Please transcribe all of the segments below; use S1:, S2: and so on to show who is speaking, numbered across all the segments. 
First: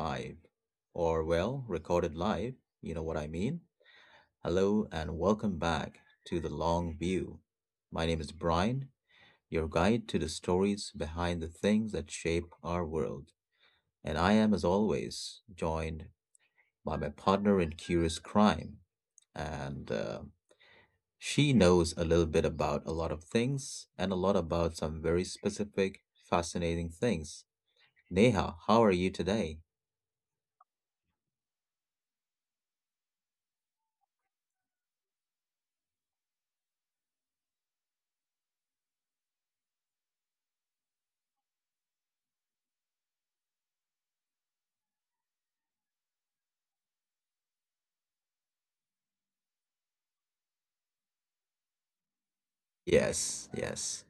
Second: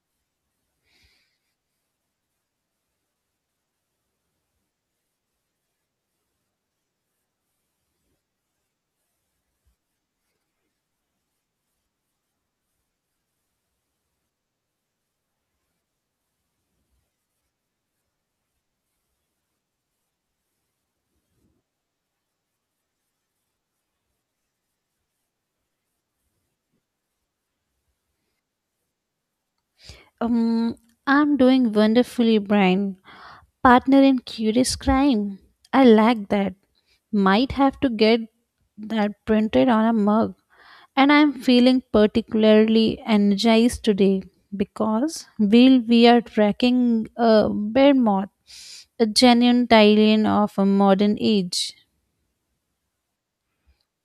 S1: live, or well, recorded live, you know what I mean. Hello, and welcome back to The Long View. My name is Brian, your guide to the stories behind the things that shape our world. And I am, as always, joined by my partner in Curious Crime. And she knows a little bit about a lot of things and a lot about some very specific, fascinating things. Neha, how are you today?
S2: Um, I'm doing wonderfully, Brian. Partner in Curious Crime. I like that. Might have to get that printed on a mug. And I'm feeling particularly energized today because we are tracking a bear moth, a genuine Thailand of a modern age.
S1: Yes, yes,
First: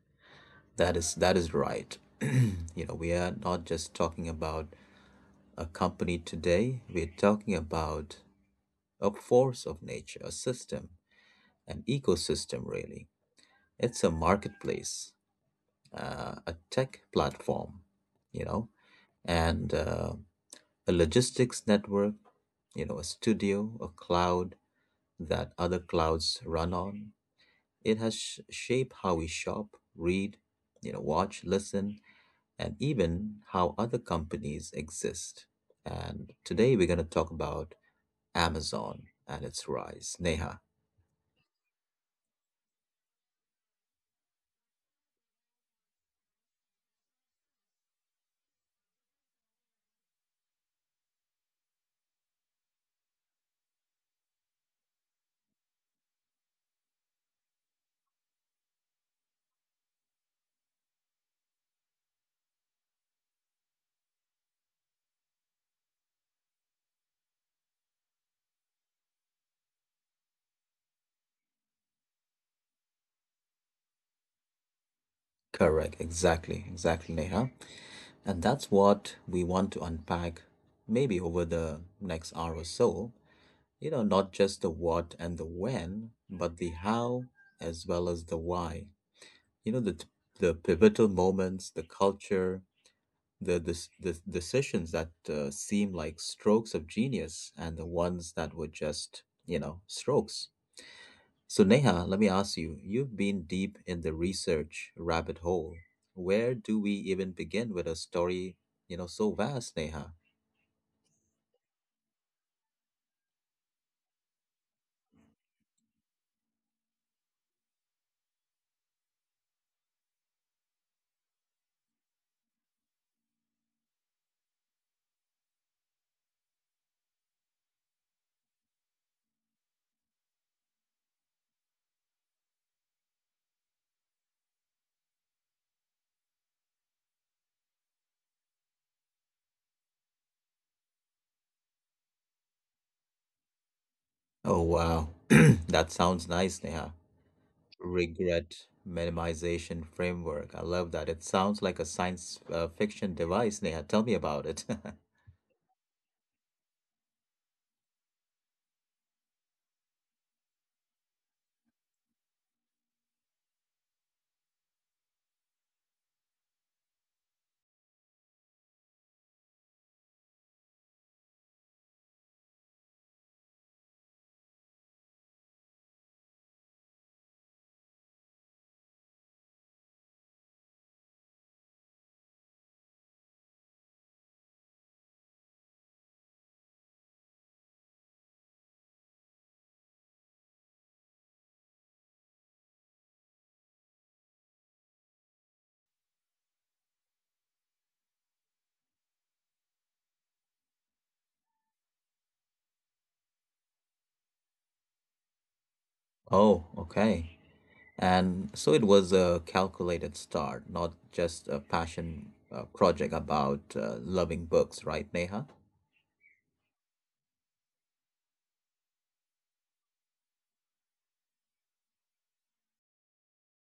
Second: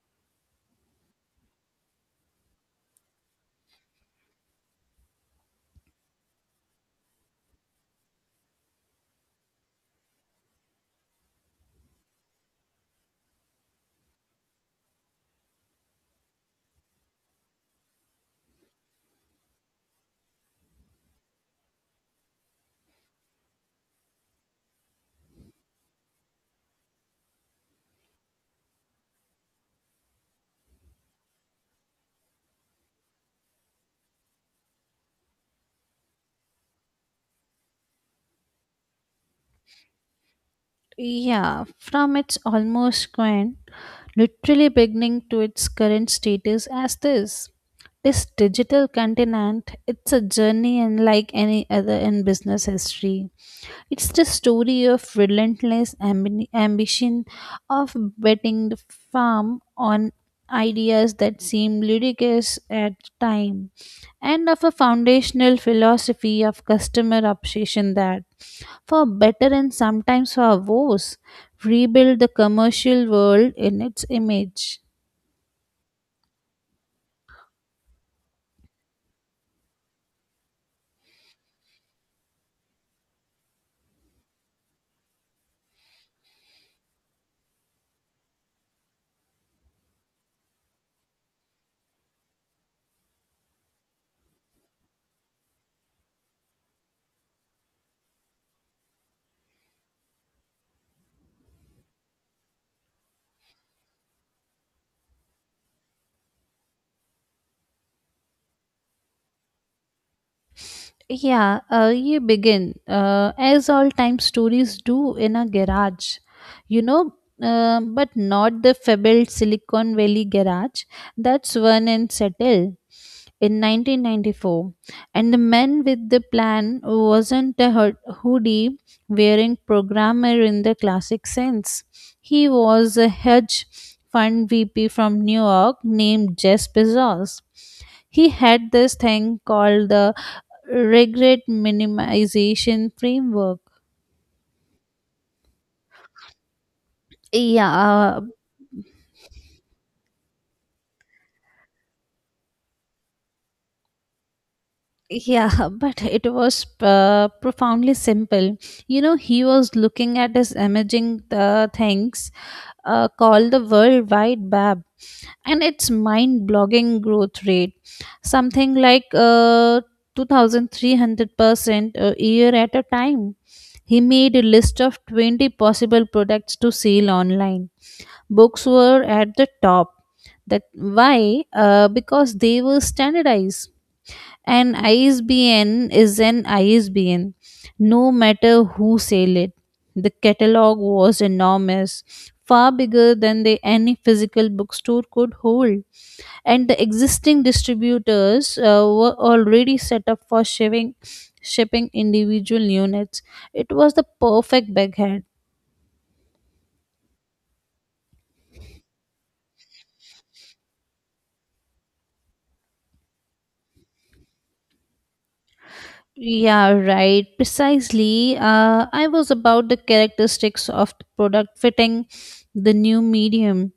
S1: that is that is right. You know, we are not just talking about a company today. We're talking about a force of nature, a system, an ecosystem, really. It's a marketplace, a tech platform, you know, and a logistics network, you know, a studio, a cloud that other clouds run on. It has shaped how we shop, read, you know, watch, listen and even how other companies exist. And today we're going to talk about Amazon and its rise, Neha.
S2: Yeah, from its almost grand, literally beginning to its current status as this. This digital continent, it's a journey unlike any other in business history. It's the story of relentless ambition of betting the farm on ideas that seem ludicrous at the time and of a foundational philosophy of customer obsession that, for better and sometimes for worse, rebuild the commercial world in its image.
S1: Correct, exactly, Neha. And that's what we want to unpack maybe over the next hour or so. You know, not just the what and the when, but the how as well as the why. You know, the pivotal moments, the culture, the this the s- the decisions that seem like strokes of genius and the ones that were just, you know, strokes. So Neha, let me ask you, you've been deep in the research rabbit hole. Where do we even begin with a story, you know, so vast, Neha?
S2: Yeah, you begin as all time stories do in a garage, you know, but not the fabled Silicon Valley garage. That's one and Settle in 1994, and the man with the plan wasn't a hoodie wearing programmer in the classic sense. He was a hedge fund VP from New York named Jess Bezos. He had this thing called the regret minimization framework.
S1: Oh wow. That sounds nice, Neha.
S2: Yeah, uh,
S1: Regret minimization framework, I love that. It sounds like a science fiction device. Neha, tell me about it.
S2: yeah, but it was profoundly simple. You know, he was looking at his emerging things called the World Wide Web and its mind blogging growth rate, something like 2300% a year at a time. He made a list of 20 possible products to sell online. Books were at the top. That why because they were standardized. An isbn is an isbn no matter who sell it. The catalog was enormous, far bigger than any physical bookstore could hold, and the existing distributors were already set up for shipping individual units. It was the perfect backhand.
S1: Oh, okay. And so it was a calculated start, not just a passion project about loving books, right, Neha?
S2: Yeah, right. Precisely. I was about the characteristics of the product fitting the new medium.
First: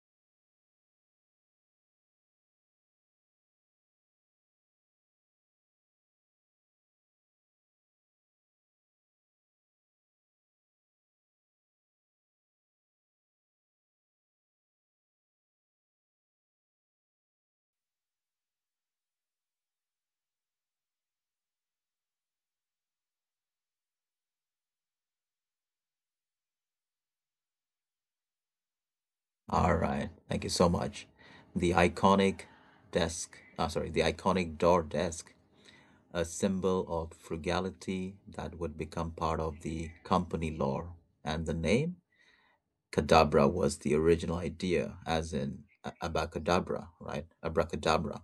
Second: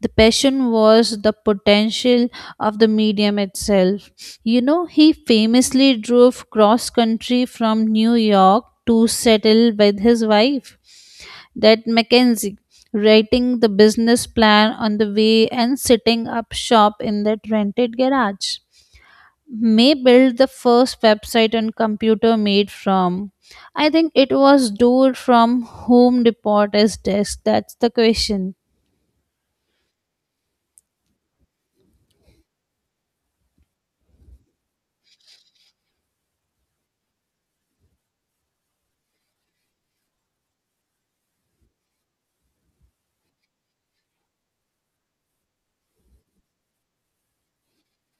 S2: The passion was the potential of the medium itself. You know, he famously drove cross country from New York to settle with his wife, that Mackenzie, writing the business plan on the way and setting up shop in that rented garage. May built the first website on computer made from. I think it was door from Home Depot as desk. That's the question.
S1: All right. Thank you so much. The iconic desk, sorry, the iconic door desk, a symbol of frugality that would become part of the company lore. And the name? Kadabra was the original idea, as in abacadabra, right? Abracadabra,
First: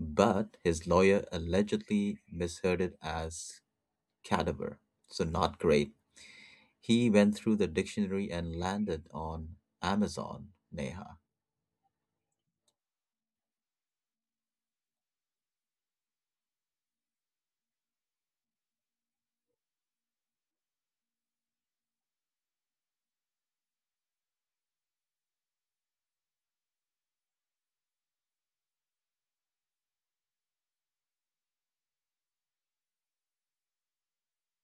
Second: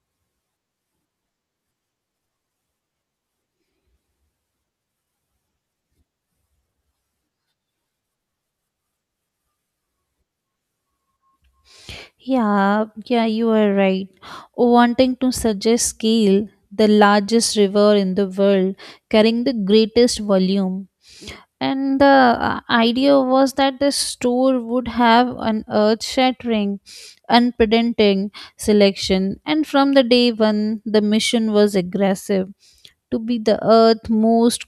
S1: but his lawyer allegedly misheard it as cadaver, so not great. He went through the dictionary and landed on Amazon, Neha.
S2: Yeah, yeah, you are right. Wanting to suggest scale, the largest river in the world, carrying the greatest volume. And the idea was that the store would have an earth shattering, unprecedented selection. And from the day one, the mission was aggressive to be the earth's most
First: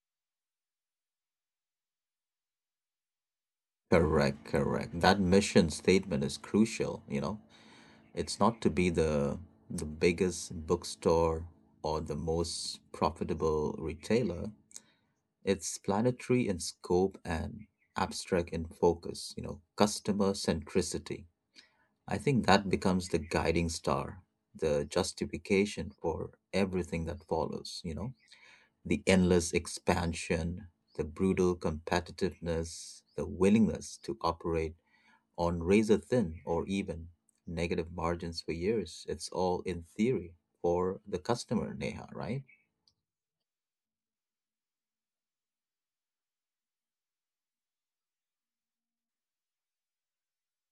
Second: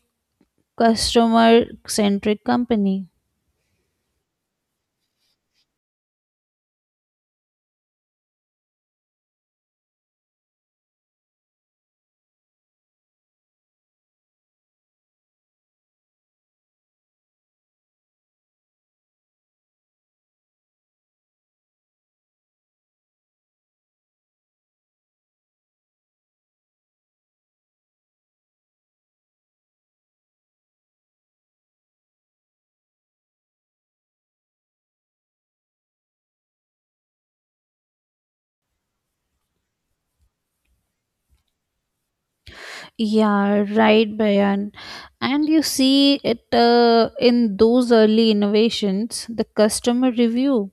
S2: customer centric company.
S1: Correct, correct. That mission statement is crucial, you know. It's not to be the biggest bookstore or the most profitable retailer. It's planetary in scope and abstract in focus, you know, customer centricity. I think that becomes the guiding star, the justification for everything that follows, you know, the endless expansion, the brutal competitiveness, the willingness to operate on razor thin or even negative margins for years. It's all in theory for the customer, Neha, right?
S2: Yeah, right, Bayan. And you see it in those early innovations, the customer review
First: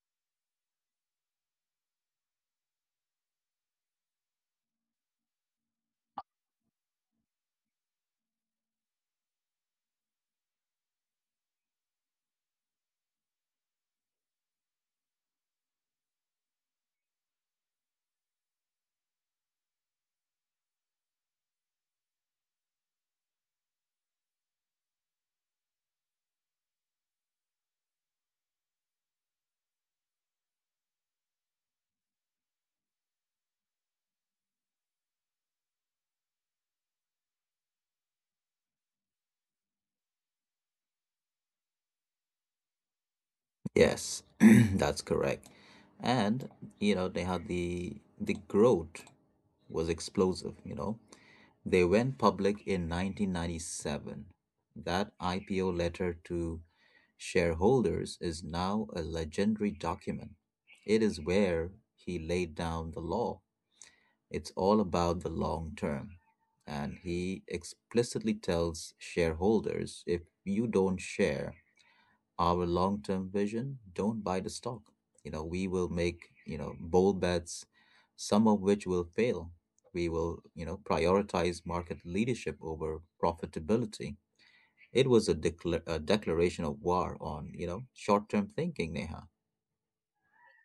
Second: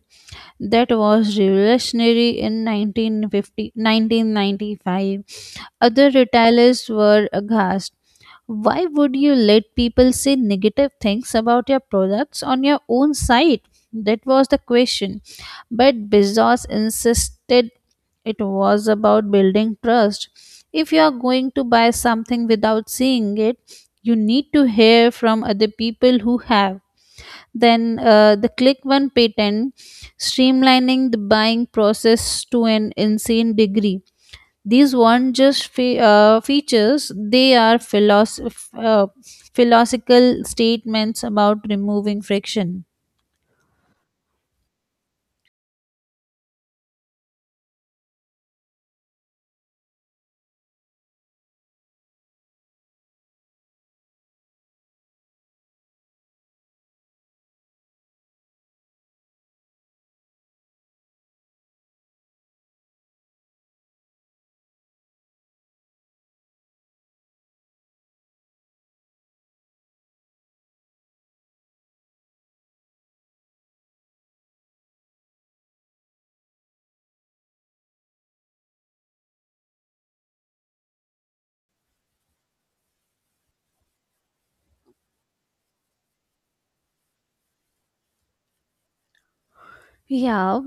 S2: that was revolutionary in 1950, 1995. Other retailers were aghast. Why would you let people say negative things about your products on your own site? That was the question. But Bezos insisted it was about building trust. If you are going to buy something without seeing it, you need to hear from other people who have. Then the Click One patent, streamlining the buying process to an insane degree. These weren't just features, they are philosophical statements about removing friction.
S1: Yes, that's correct. And, you know, Neha, the growth was explosive, you know. They went public in 1997. That IPO letter to shareholders is now a legendary document. It is where he laid down the law. It's all about the long term. And he explicitly tells shareholders, if you don't share our long-term vision, don't buy the stock. You know, we will make, you know, bold bets, some of which will fail. We will, you know, prioritize market leadership over profitability. It was a, a declaration of war on, you know, short-term thinking, Neha.
S2: Yeah,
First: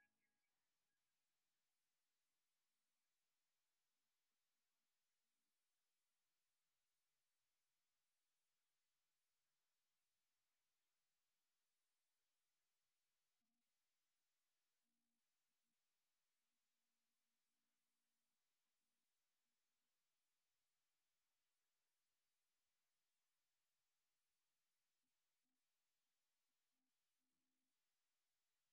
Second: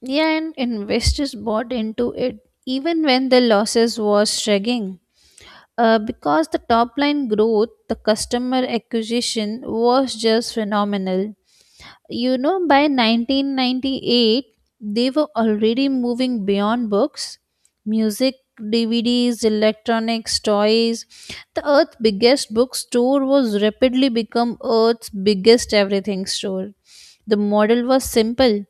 S2: yeah, and investors bought into it even when the losses was shrinking. Because the top line growth, the customer acquisition was just phenomenal. You know, by 1998, they were already moving beyond books, music, DVDs, electronics, toys. The Earth's biggest bookstore was rapidly become Earth's biggest everything store. The model was simple.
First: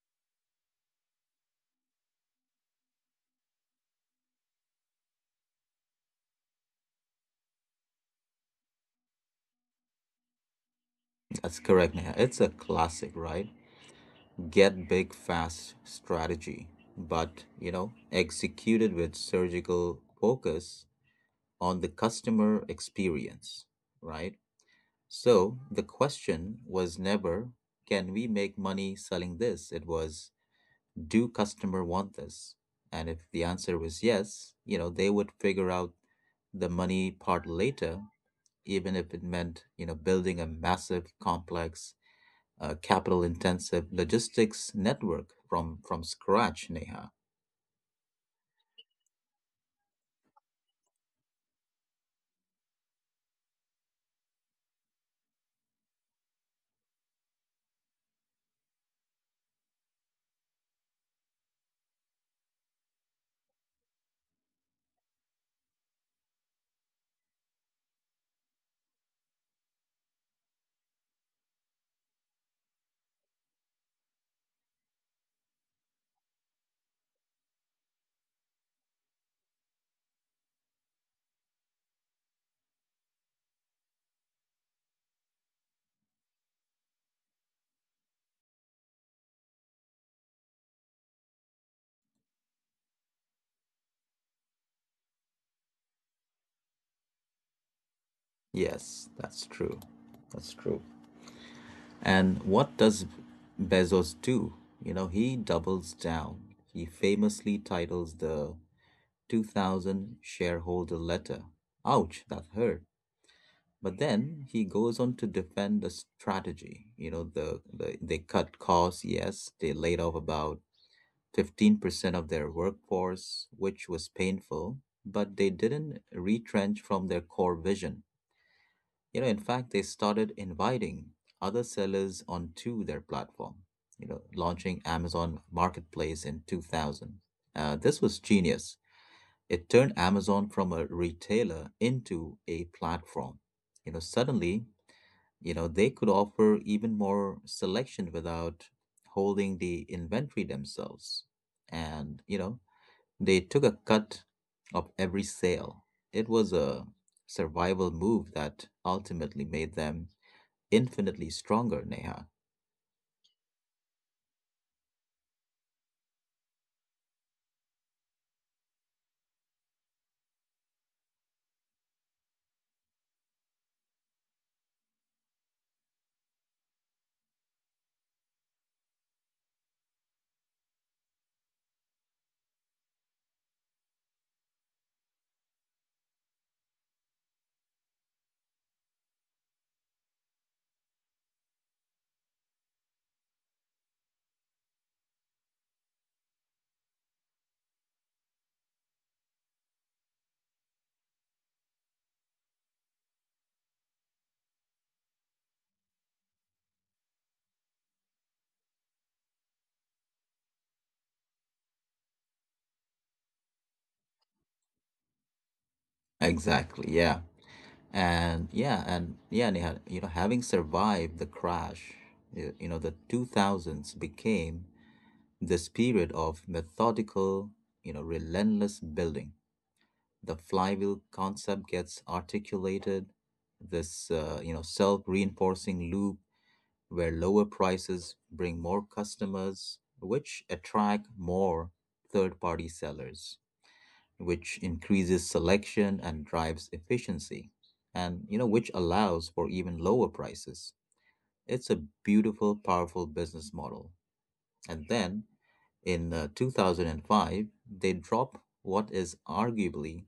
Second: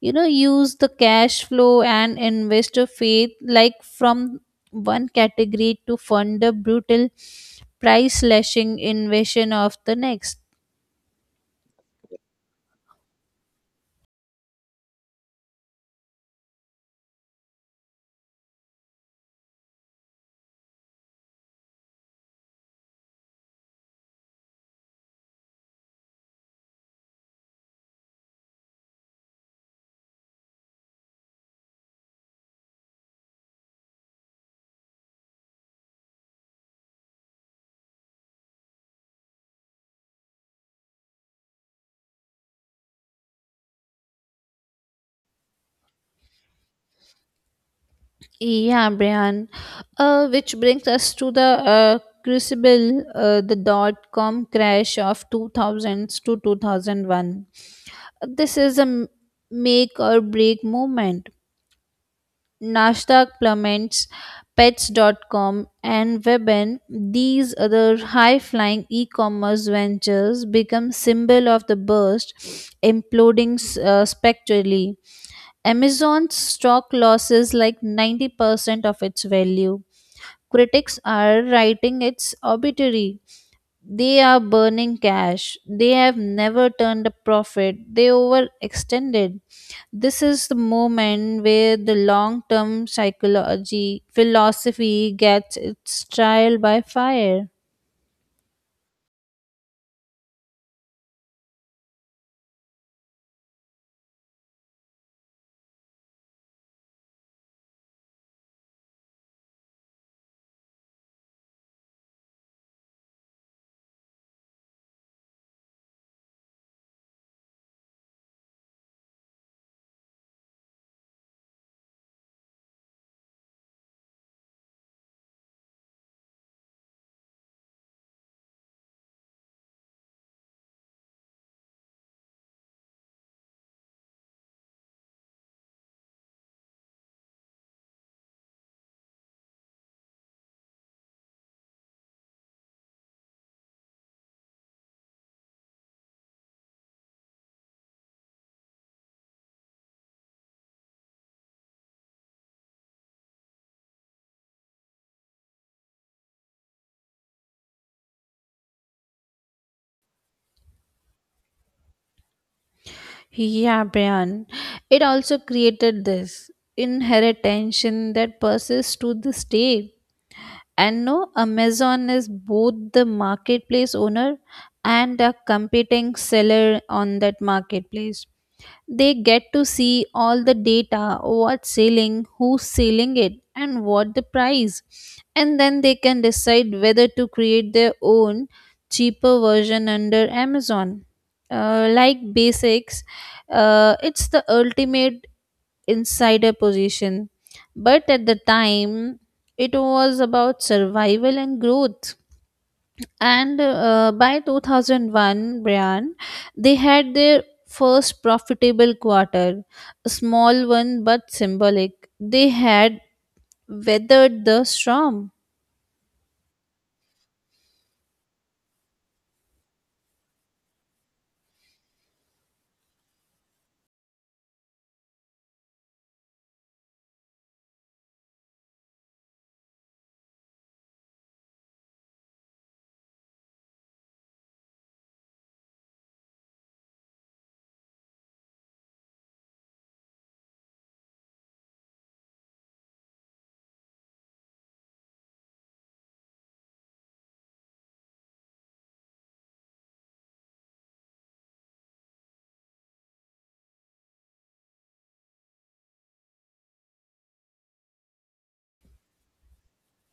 S2: You know, use the cash flow and investor faith like from one category to fund the brutal price slashing invasion of the next.
S1: That's correct, Neha. It's a classic, right? Get big fast strategy, but you know, executed with surgical focus on the customer experience, right? So the question was never, can we make money selling this? It was, do customer want this? And if the answer was yes, you know, they would figure out the money part later, even if it meant, you know, building a massive, complex, capital intensive logistics network from scratch, Neha.
S2: Yeah, Brian. Which brings us to the uh, crucible, the dot com crash of 2000s to 2001. This is a make or break moment. Nasdaq plummets, Pets.com, and Webin, these other high-flying e-commerce ventures become symbol of the burst, imploding spectrally. Amazon's stock losses like 90% of its value. Critics are writing its obituary. They are burning cash. They have never turned a profit. They overextended. This is the moment where the long term psychology philosophy gets its trial by fire.
S1: Yes, that's true. That's true. And what does Bezos do? You know, he doubles down. He famously titles the 2000 shareholder letter, Ouch, that hurt. But then he goes on to defend the strategy. You know, they cut costs, yes, they laid off about 15% of their workforce, which was painful, but they didn't retrench from their core vision. You know, in fact, they started inviting other sellers onto their platform, you know, launching Amazon Marketplace in 2000. This was genius. It turned Amazon from a retailer into a platform. You know, suddenly, you know, they could offer even more selection without holding the inventory themselves. And, you know, they took a cut of every sale. It was a survival move that ultimately made them infinitely stronger, Neha.
S2: Yeah, Brian. It also created this inherent tension that persists to this day. And no, Amazon is both the marketplace owner and a competing seller on that marketplace. They get to see all the data, what's selling, who's selling it, and what the price. And then they can decide whether to create their own cheaper version under Amazon. Like basics, it's the ultimate insider position. But at the time, it was about survival and growth. And by 2001, Brian, they had their first profitable quarter, a small one but symbolic. They had weathered the storm.
S1: Exactly, yeah. And yeah, Neha, you know, having survived the crash, you know, the 2000s became the spirit of methodical, you know, relentless building. The flywheel concept gets articulated, this you know self-reinforcing loop where lower prices bring more customers, which attract more third-party sellers, which increases selection and drives efficiency, and you know which allows for even lower prices. It's a beautiful, powerful business model. And then in 2005, they drop what is arguably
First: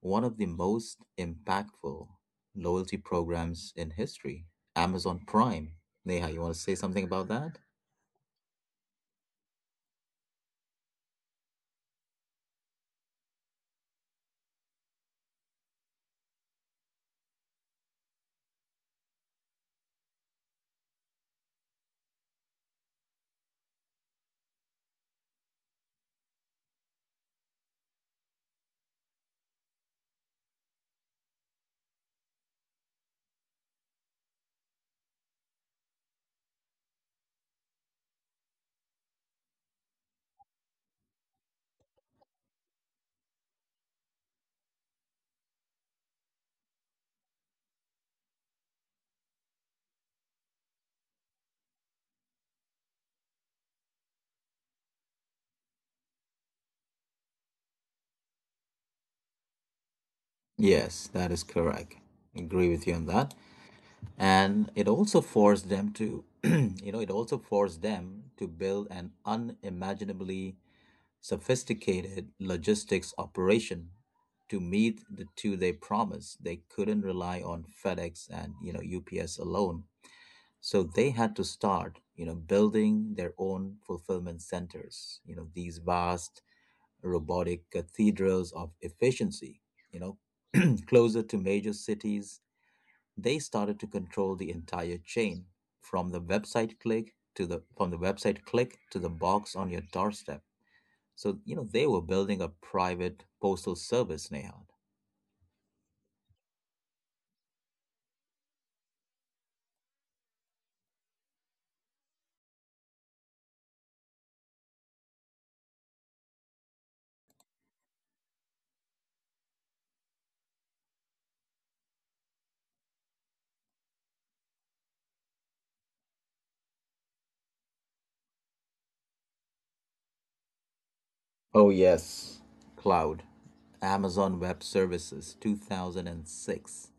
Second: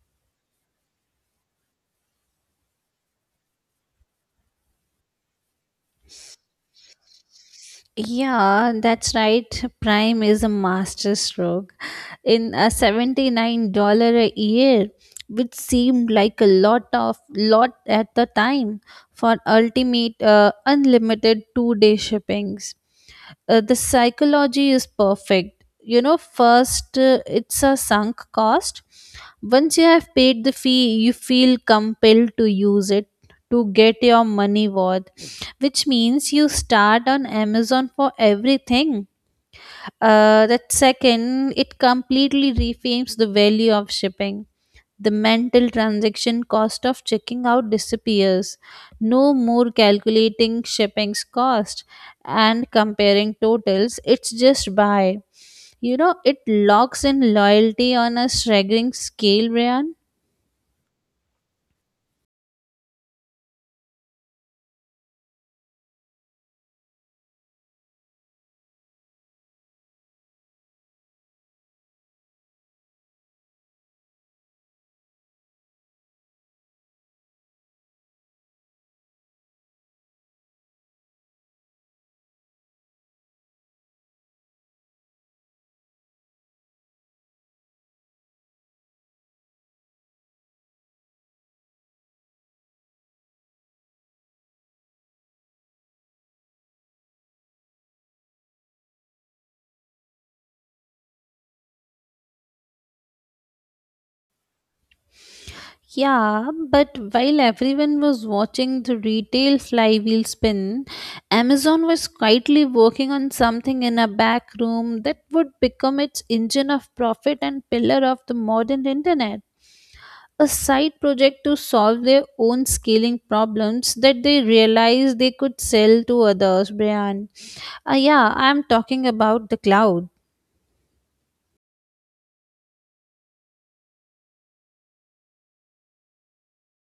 S1: one of the most impactful loyalty programs in history, Amazon Prime. Neha, you want to say something about that?
S2: Yeah, that's right. Prime is a master stroke. In a $79 a year, which seemed like a lot of lot at the time for ultimate unlimited two-day shippings. The psychology is perfect. You know, first it's a sunk cost. Once you have paid the fee, you feel compelled to use it to get your money worth, which means you start on Amazon for everything. That second, it completely reframes the value of shipping. The mental transaction cost of checking out disappears. No more calculating shipping's cost and comparing totals. It's just buy. You know, it locks in loyalty on a staggering scale, Ryan.
S1: Yes, that is correct. Agree with you on that. And it also forced them to you know it also forced them to build an unimaginably sophisticated logistics operation to meet the two they promised. They couldn't rely on FedEx and, you know, UPS alone, so they had to start, you know, building their own fulfillment centers, you know, these vast robotic cathedrals of efficiency, you know, closer to major cities. They started to control the entire chain, from the website click to the box on your doorstep. So, you know, they were building a private postal service, Neha.
S2: Yeah, but while everyone was watching the retail flywheel spin, Amazon was quietly working on something in a back room that would become its engine of profit and pillar of the modern internet. A side project to solve their own scaling problems that they realized they could sell to others, Brian. Yeah, I'm talking about the cloud.
S1: Oh, yes. Cloud, Amazon Web Services, 2006.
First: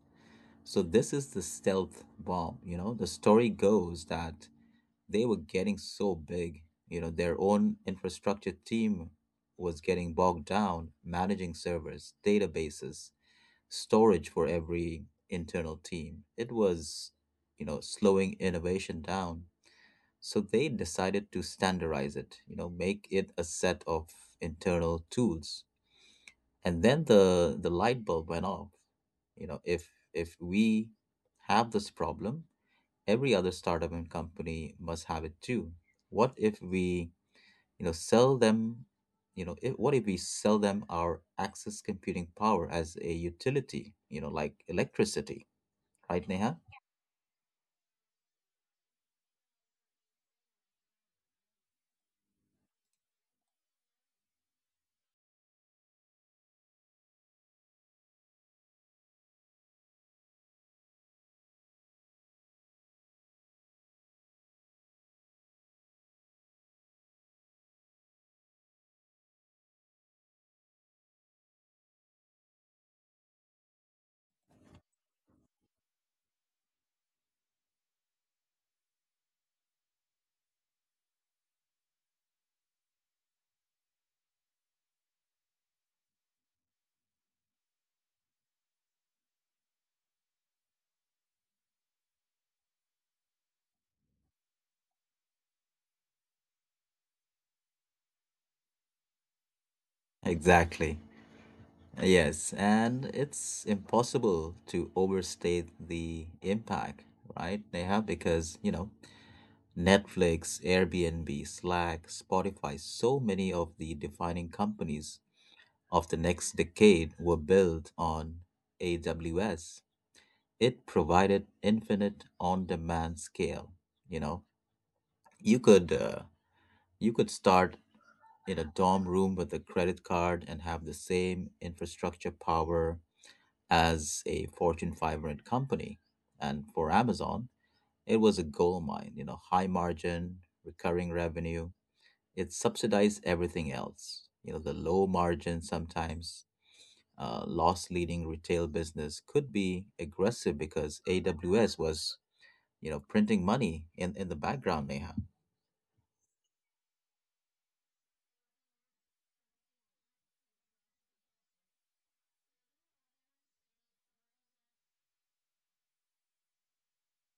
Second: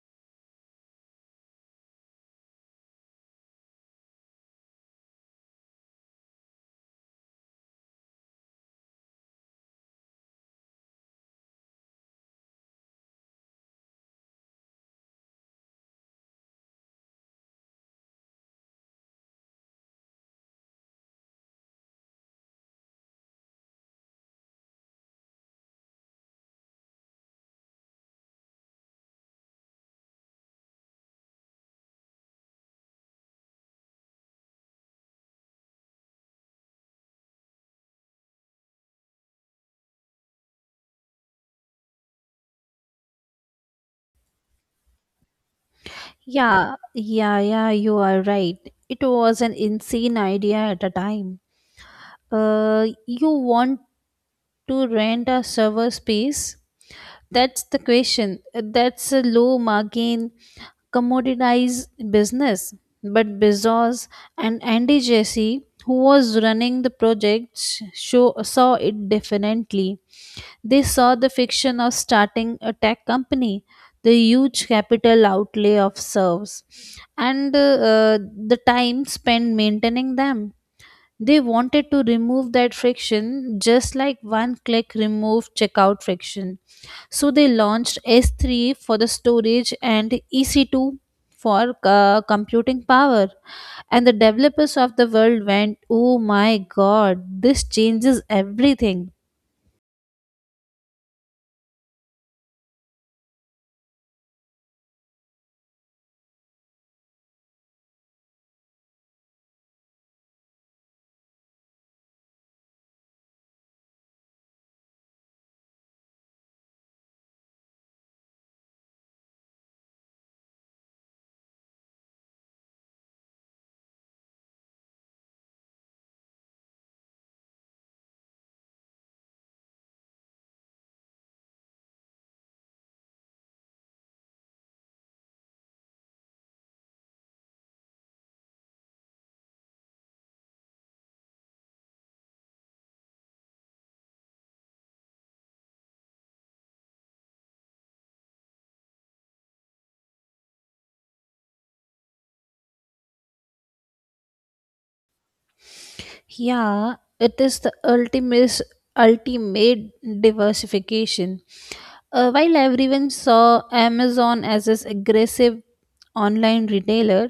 S1: So this is the stealth bomb. You know, the story goes that they were getting so big. You know, their own infrastructure team was getting bogged down managing servers, databases, storage for every internal team. It was, you know, slowing innovation down. So they decided to standardize it, you know, make it a set of internal tools. And then the light bulb went off. You know, if we have this problem, every other startup and company must have it too. What if we, you know, sell them, you know, if, what if we sell them our access computing power as a utility, you know, like electricity, right, Neha?
S2: Yeah, yeah, yeah, you are right. It was an insane idea at a time. You want to rent a server space? That's the question. That's a low margin, commoditized business. But Bezos and Andy Jassy, who was running the project, saw it differently. They saw the fiction of starting a tech company, the huge capital outlay of servers, and the time spent maintaining them. They wanted to remove that friction just like one click remove checkout friction. So they launched S3 for the storage and EC2 for computing power. And the developers of the world went, oh my god, this changes everything.
S1: Exactly. Yes, and it's impossible to overstate the impact, right, Neha? Because, you know, Netflix, Airbnb, Slack, Spotify, so many of the defining companies of the next decade were built on AWS. It provided infinite on-demand scale. You know, you could uh, you could start in a dorm room with a credit card and have the same infrastructure power as a Fortune 500 company. And for Amazon, it was a gold mine. You know, high margin, recurring revenue. It subsidized everything else. You know, the low margin sometimes loss leading retail business could be aggressive because AWS was, you know, printing money in the background, Neha.
S2: Yeah, it is the ultimate diversification. While everyone saw Amazon as this aggressive online retailer,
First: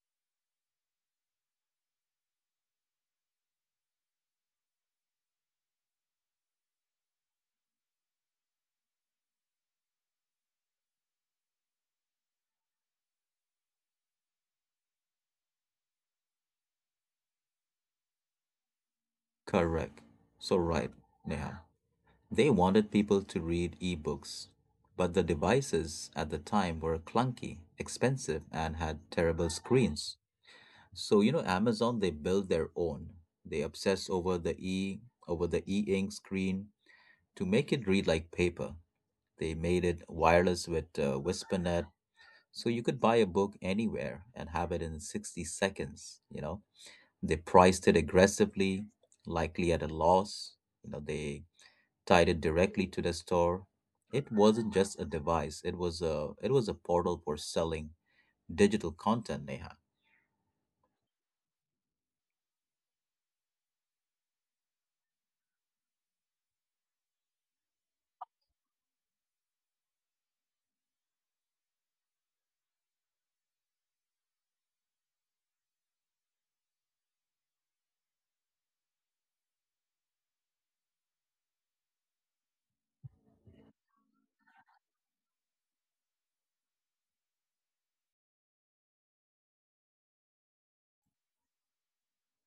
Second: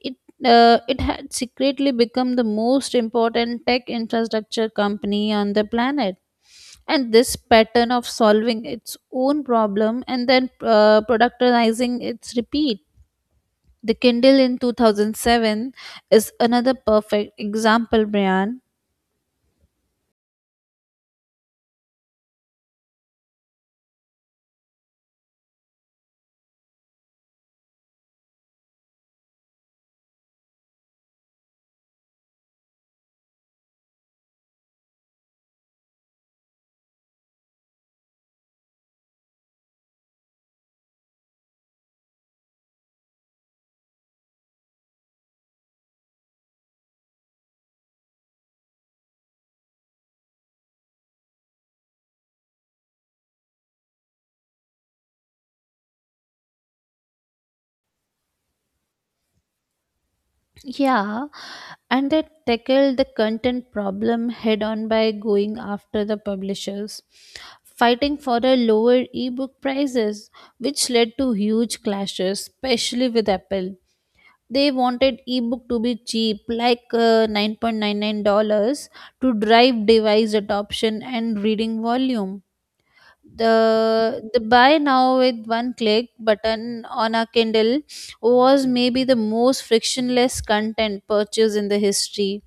S2: it it had secretly become the most important tech infrastructure company on the planet. And this pattern of solving its own problem and then productizing its repeat the Kindle in 2007 is another perfect example, Brian.
S1: Correct. So right, Neha. They wanted people to read ebooks, but the devices at the time were clunky, expensive, and had terrible screens. So you know, Amazon they built their own. They obsess over the e-ink screen to make it read like paper. They made it wireless with WhisperNet. So you could buy a book anywhere and have it in 60 seconds, you know. They priced it aggressively, likely at a loss. You know, they tied it directly to the store. It wasn't just a device, it was a portal for selling digital content, Neha.
S2: Yeah, and they tackled the content problem head on by going after the publishers, fighting for the lower ebook prices, which led to huge clashes, especially with Apple. They wanted ebook to be cheap, like $9.99, to drive device adoption and reading volume. The buy now with one click button on a Kindle was maybe the most frictionless content purchase in the history.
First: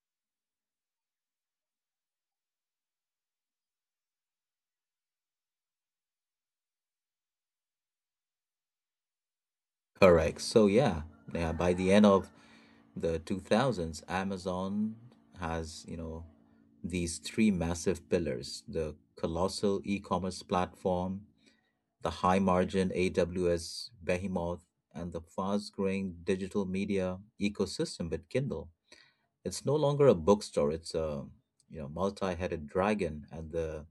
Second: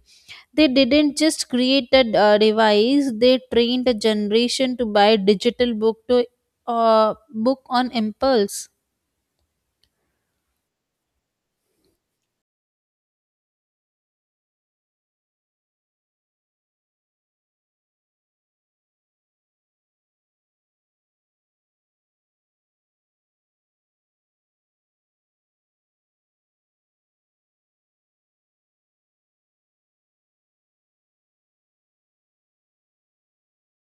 S2: They didn't just create a device, they trained a generation to buy digital book to book on impulse.
S1: Correct. So yeah, yeah, by the end of the 2000s, Amazon has, you know, these three massive pillars, the colossal e commerce platform, the high-margin AWS behemoth, and the fast-growing digital media ecosystem with Kindle. It's no longer a bookstore; it's a, you know, multi-headed dragon, and the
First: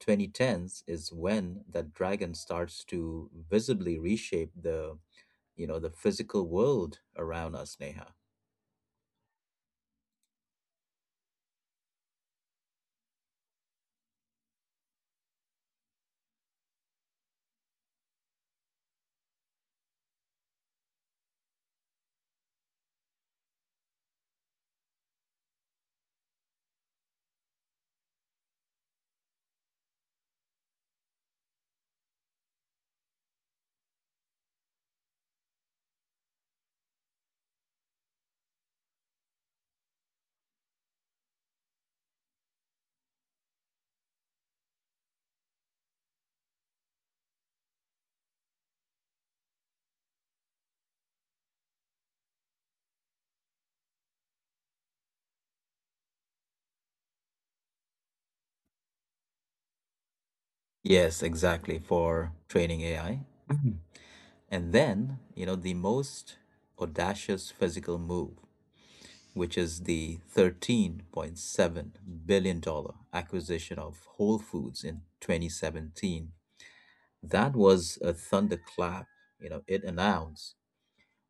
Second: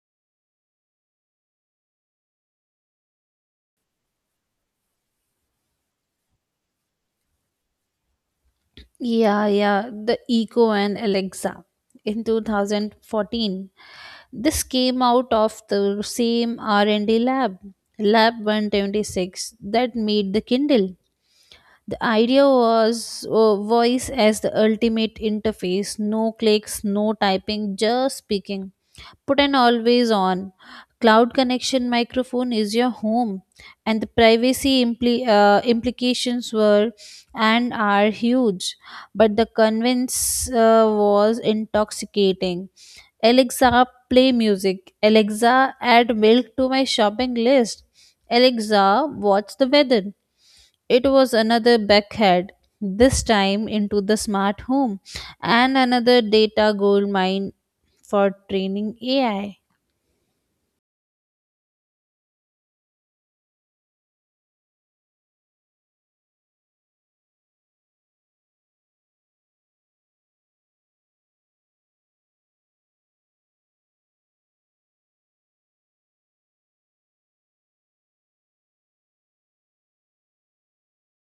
S1: 2010s is when that dragon starts to visibly reshape the, you know, the physical world around us, Neha.
S2: Yeah, yeah, the Echo and Alexa in 2014. This came out of the same R&D lab, Lab 126, that made the Kindle. The idea was voice as the ultimate interface, no clicks, no typing, just speaking. Put an always on cloud connection microphone is your home, and the privacy implications were and are huge. But the convince was intoxicating. Alexa, play music. Alexa, add milk to my shopping list. Alexa, what's the weather? It was another backhead, this time into the smart home, and another data gold mine for training AI.
S1: Yes, exactly. For training AI. And then, you know, the most audacious physical move, which is the $13.7 billion dollars acquisition of Whole Foods in 2017. That was a thunderclap. You know, it announced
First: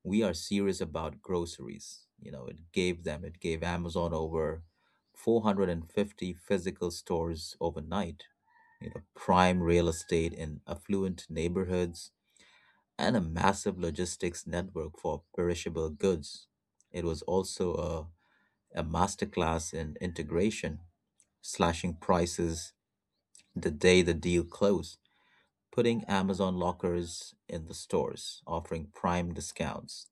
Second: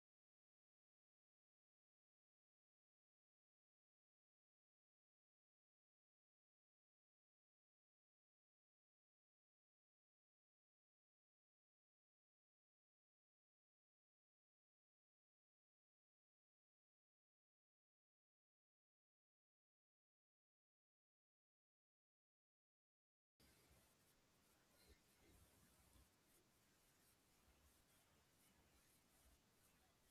S1: we are serious about groceries. You know, it gave them, it gave Amazon over 450 physical stores overnight, you know, prime real estate in affluent neighborhoods and a massive logistics network for perishable goods. It was also a masterclass in integration, slashing prices the day the deal closed, putting Amazon lockers in the stores, offering prime discounts.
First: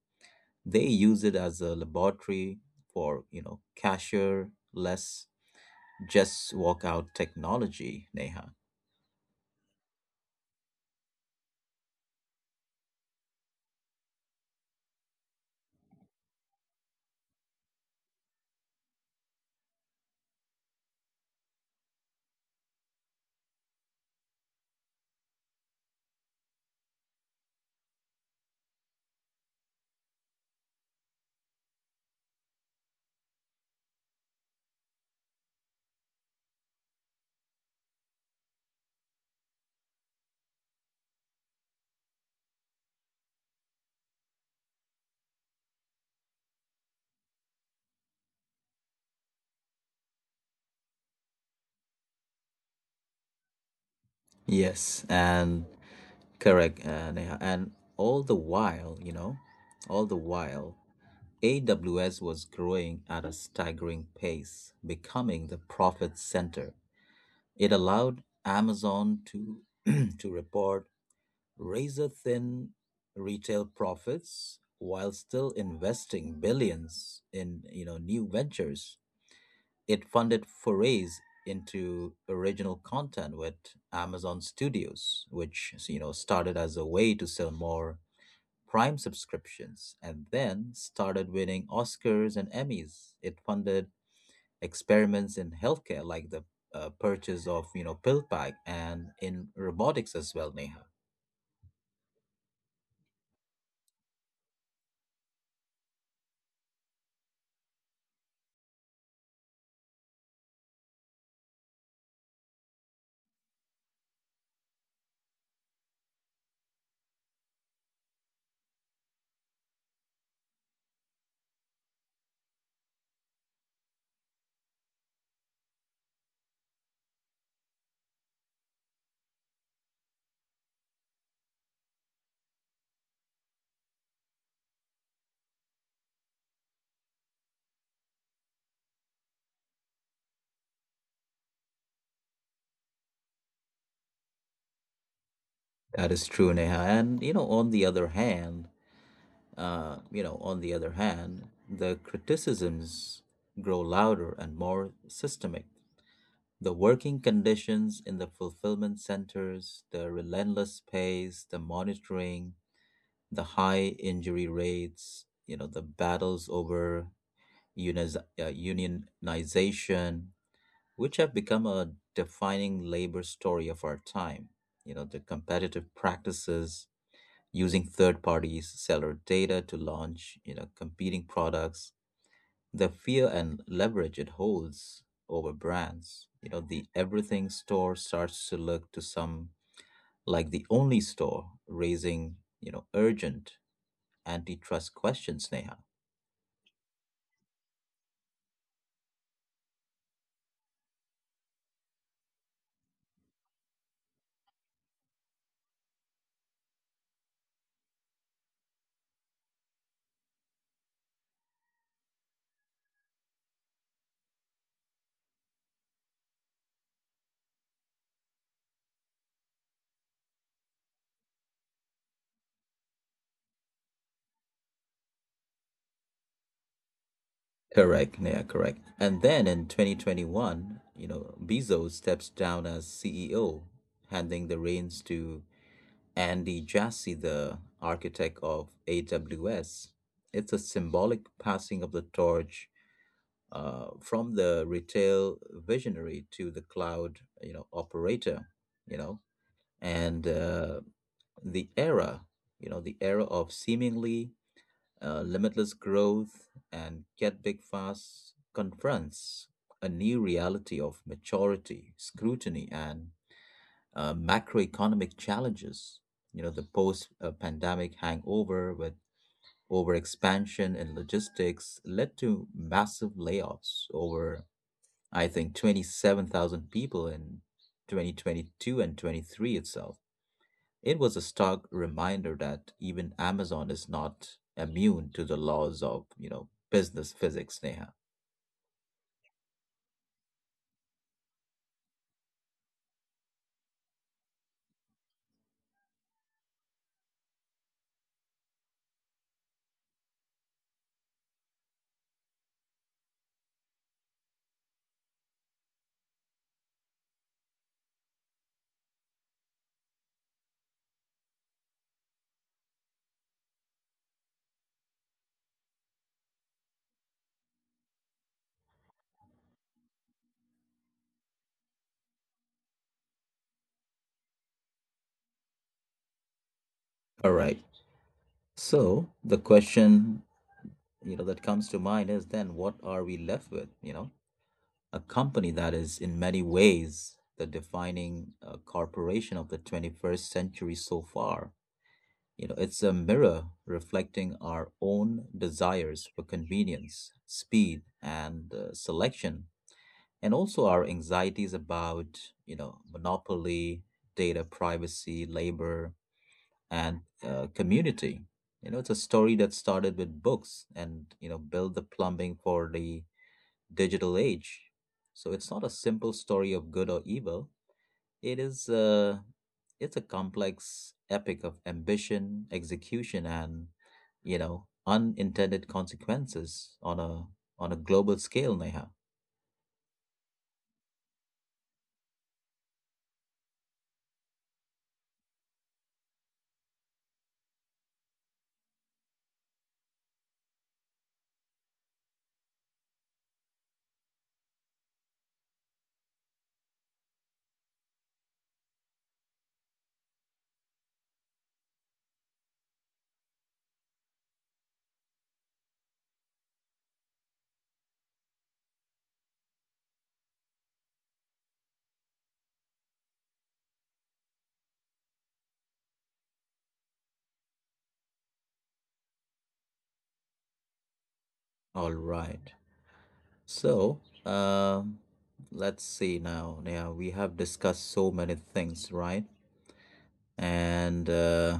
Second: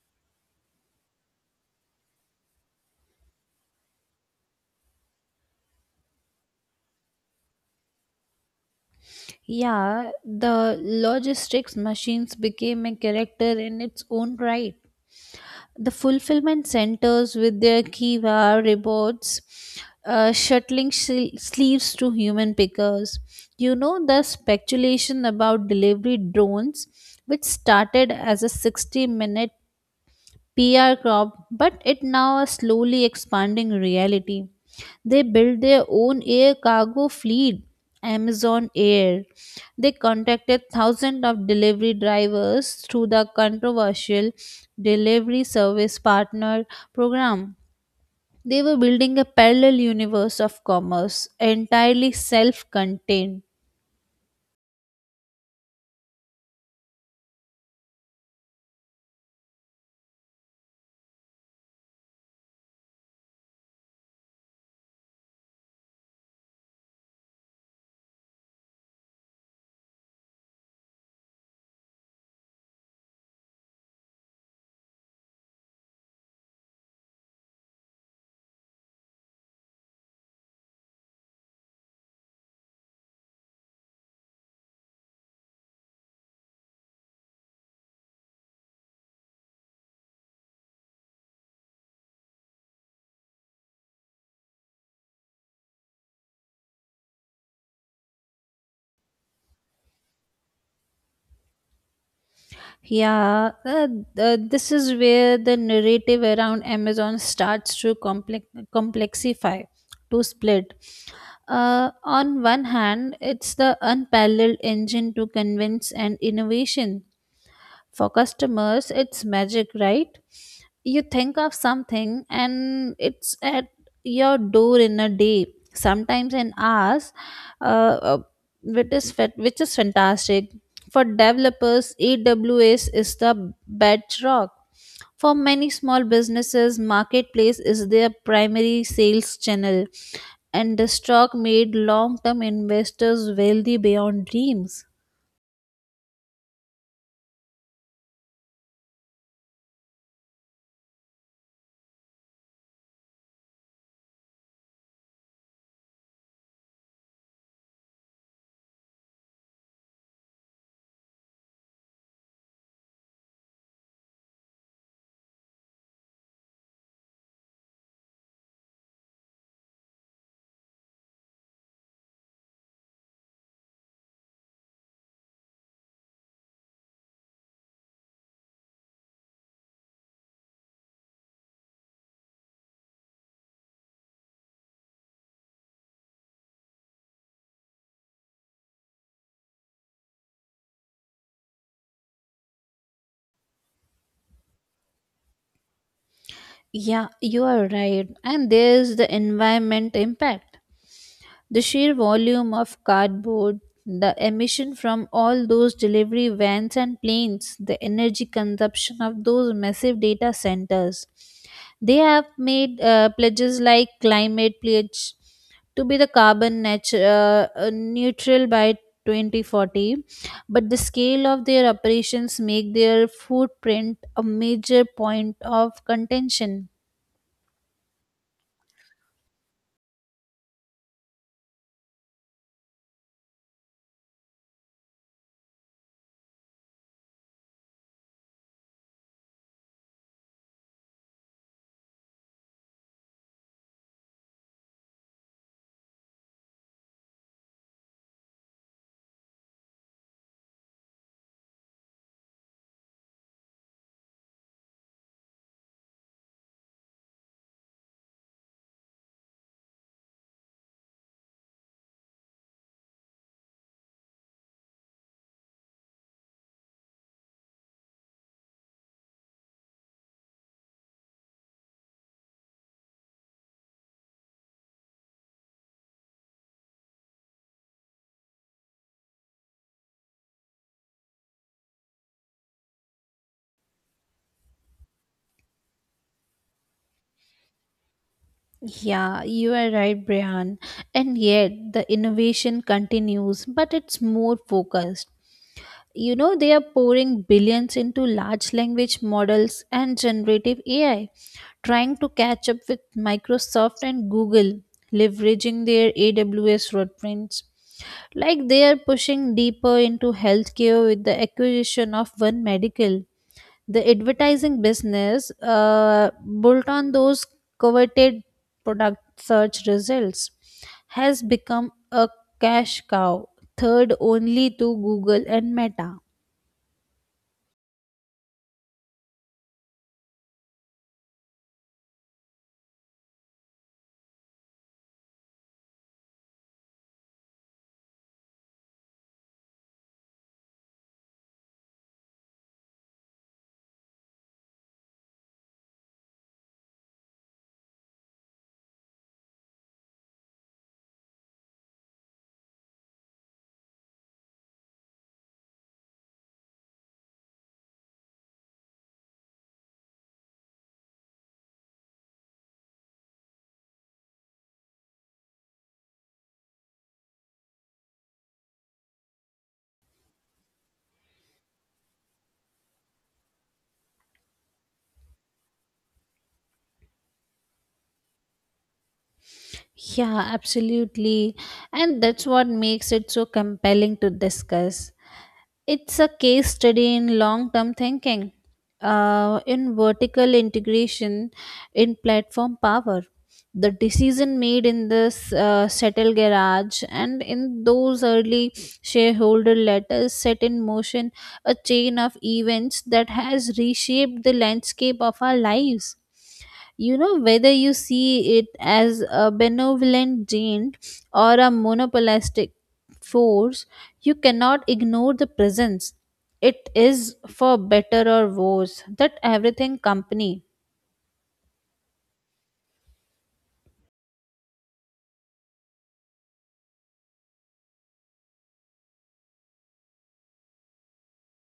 S1: They use it as a laboratory for, you know, cashier less just walk out technology, Neha.
S2: Yeah, the logistics machines became a character in its own right. The fulfillment centers with their Kiva robots shuttling sleeves to human pickers. You know the speculation about delivery drones, which started as a 60-minute PR crop, but it now a slowly expanding reality. They built their own air cargo fleet, Amazon Air. They contacted thousands of delivery drivers through the controversial Delivery Service Partner program. They were building a parallel universe of commerce, entirely self contained.
S1: Yes, and correct, Neha. And all the while, you know, all the while, AWS was growing at a staggering pace, becoming the profit center. It allowed Amazon to, to report razor thin retail profits while still investing billions in new ventures. It funded forays into original content with Amazon Studios, which started as a way to sell more Prime subscriptions and then started winning Oscars and Emmys. It funded experiments in healthcare like the purchase of, PillPack and in robotics as well, Neha.
S2: Yeah, uh, this is where the narrative around Amazon starts to complexify, to split. On one hand, it's the unparalleled engine to convince and innovation. For customers, it's magic, right? You think of something and it's at your door in a day, sometimes in hours, uh, uh, which is which is fantastic. For developers, AWS is the bedrock. For many small businesses, marketplace is their primary sales channel, and the stock made long-term investors wealthy beyond dreams.
S1: That is true, Neha. And you know, on the other hand, uh, you know, on the other hand, the criticisms grow louder and more systemic. The working conditions in the fulfillment centers, the relentless pace, the monitoring, the high injury rates, you know, the battles over unionization, which have become a defining labor story of our time. You know, the competitive practices using third parties seller data to launch, you know, competing products the fear and leverage it holds over brands. You know, the everything store starts to look to some like the only store, raising, you know, urgent antitrust questions, Neha.
S2: Yeah, you are right. And there's the environment impact. The sheer volume of cardboard, the emission from all those delivery vans and planes, the energy consumption of those massive data centers. They have made pledges like climate pledge to be the neutral by 2040, but the scale of their operations make their footprint a major point of contention.
S1: Correct, Neha, correct. And then in 2021, you know, Bezos steps down as CEO, handing the reins to Andy Jassy, the architect of AWS. It's a symbolic passing of the torch from the retail visionary to the cloud, you know, operator, you know, and the era, the era of seemingly limitless growth and get big fast confronts a new reality of maturity, scrutiny, and macroeconomic challenges. You know, the post-pandemic hangover with overexpansion in logistics led to massive layoffs over I think, 27,000 people in 2022 and 23 itself. It was a stark reminder that even Amazon is not immune to the laws of, you know, business physics, Neha.
S2: Yeah, you are right, Brian. And yet the innovation continues, but it's more focused. You know, they are pouring billions into large language models and generative AI, trying to catch up with Microsoft and Google, leveraging their AWS footprints. Like they are pushing deeper into healthcare with the acquisition of One Medical. The advertising business built on those coveted product search results has become a cash cow, third only to Google and Meta.
S1: All right. So the question, you know, that comes to mind is then what are we left with? You know, a company that is in many ways the defining corporation of the 21st century so far. You know, it's a mirror reflecting our own desires for convenience, speed, and selection, and also our anxieties about, you know, monopoly, data privacy, labor, and community. You know, it's a story that started with books and, you know, built the plumbing for the digital age. So it's not a simple story of good or evil. It is a it's a complex epic of ambition, execution, and you know unintended consequences on a global scale, Neha.
S2: Yeah, absolutely. And that's what makes it so compelling to discuss. It's a case study in long term thinking, in vertical integration, in platform power. The decision made in this settle garage and in those early shareholder letters set in motion a chain of events that has reshaped the landscape of our lives. You know, whether you see it as a benevolent giant or a monopolistic force, you cannot ignore the presence. It is, for better or worse, that everything company.
S1: All right. So let's see now, Neha. We have discussed so many things, right? And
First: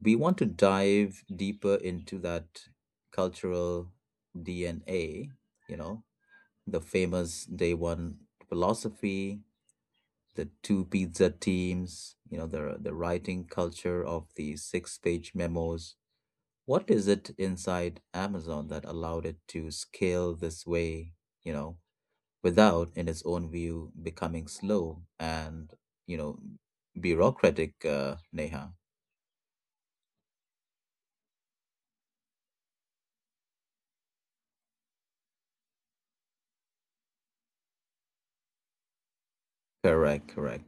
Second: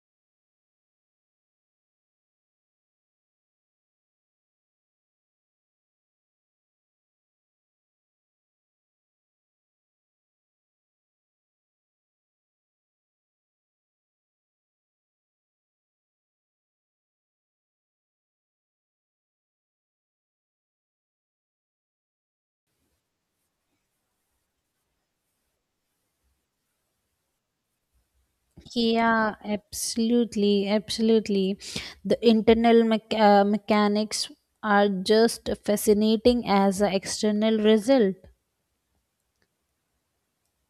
S1: we want to dive deeper into that cultural DNA. You know, the famous day one philosophy the two pizza teams, you know, the writing culture of the six-page memos. What is it inside Amazon that allowed it to scale this way, you know, without, in its own view, becoming slow and, you know, bureaucratic, Neha?
S2: Yeah, absolutely. The internal mechanics are just fascinating as an external result.
S1: Correct, correct.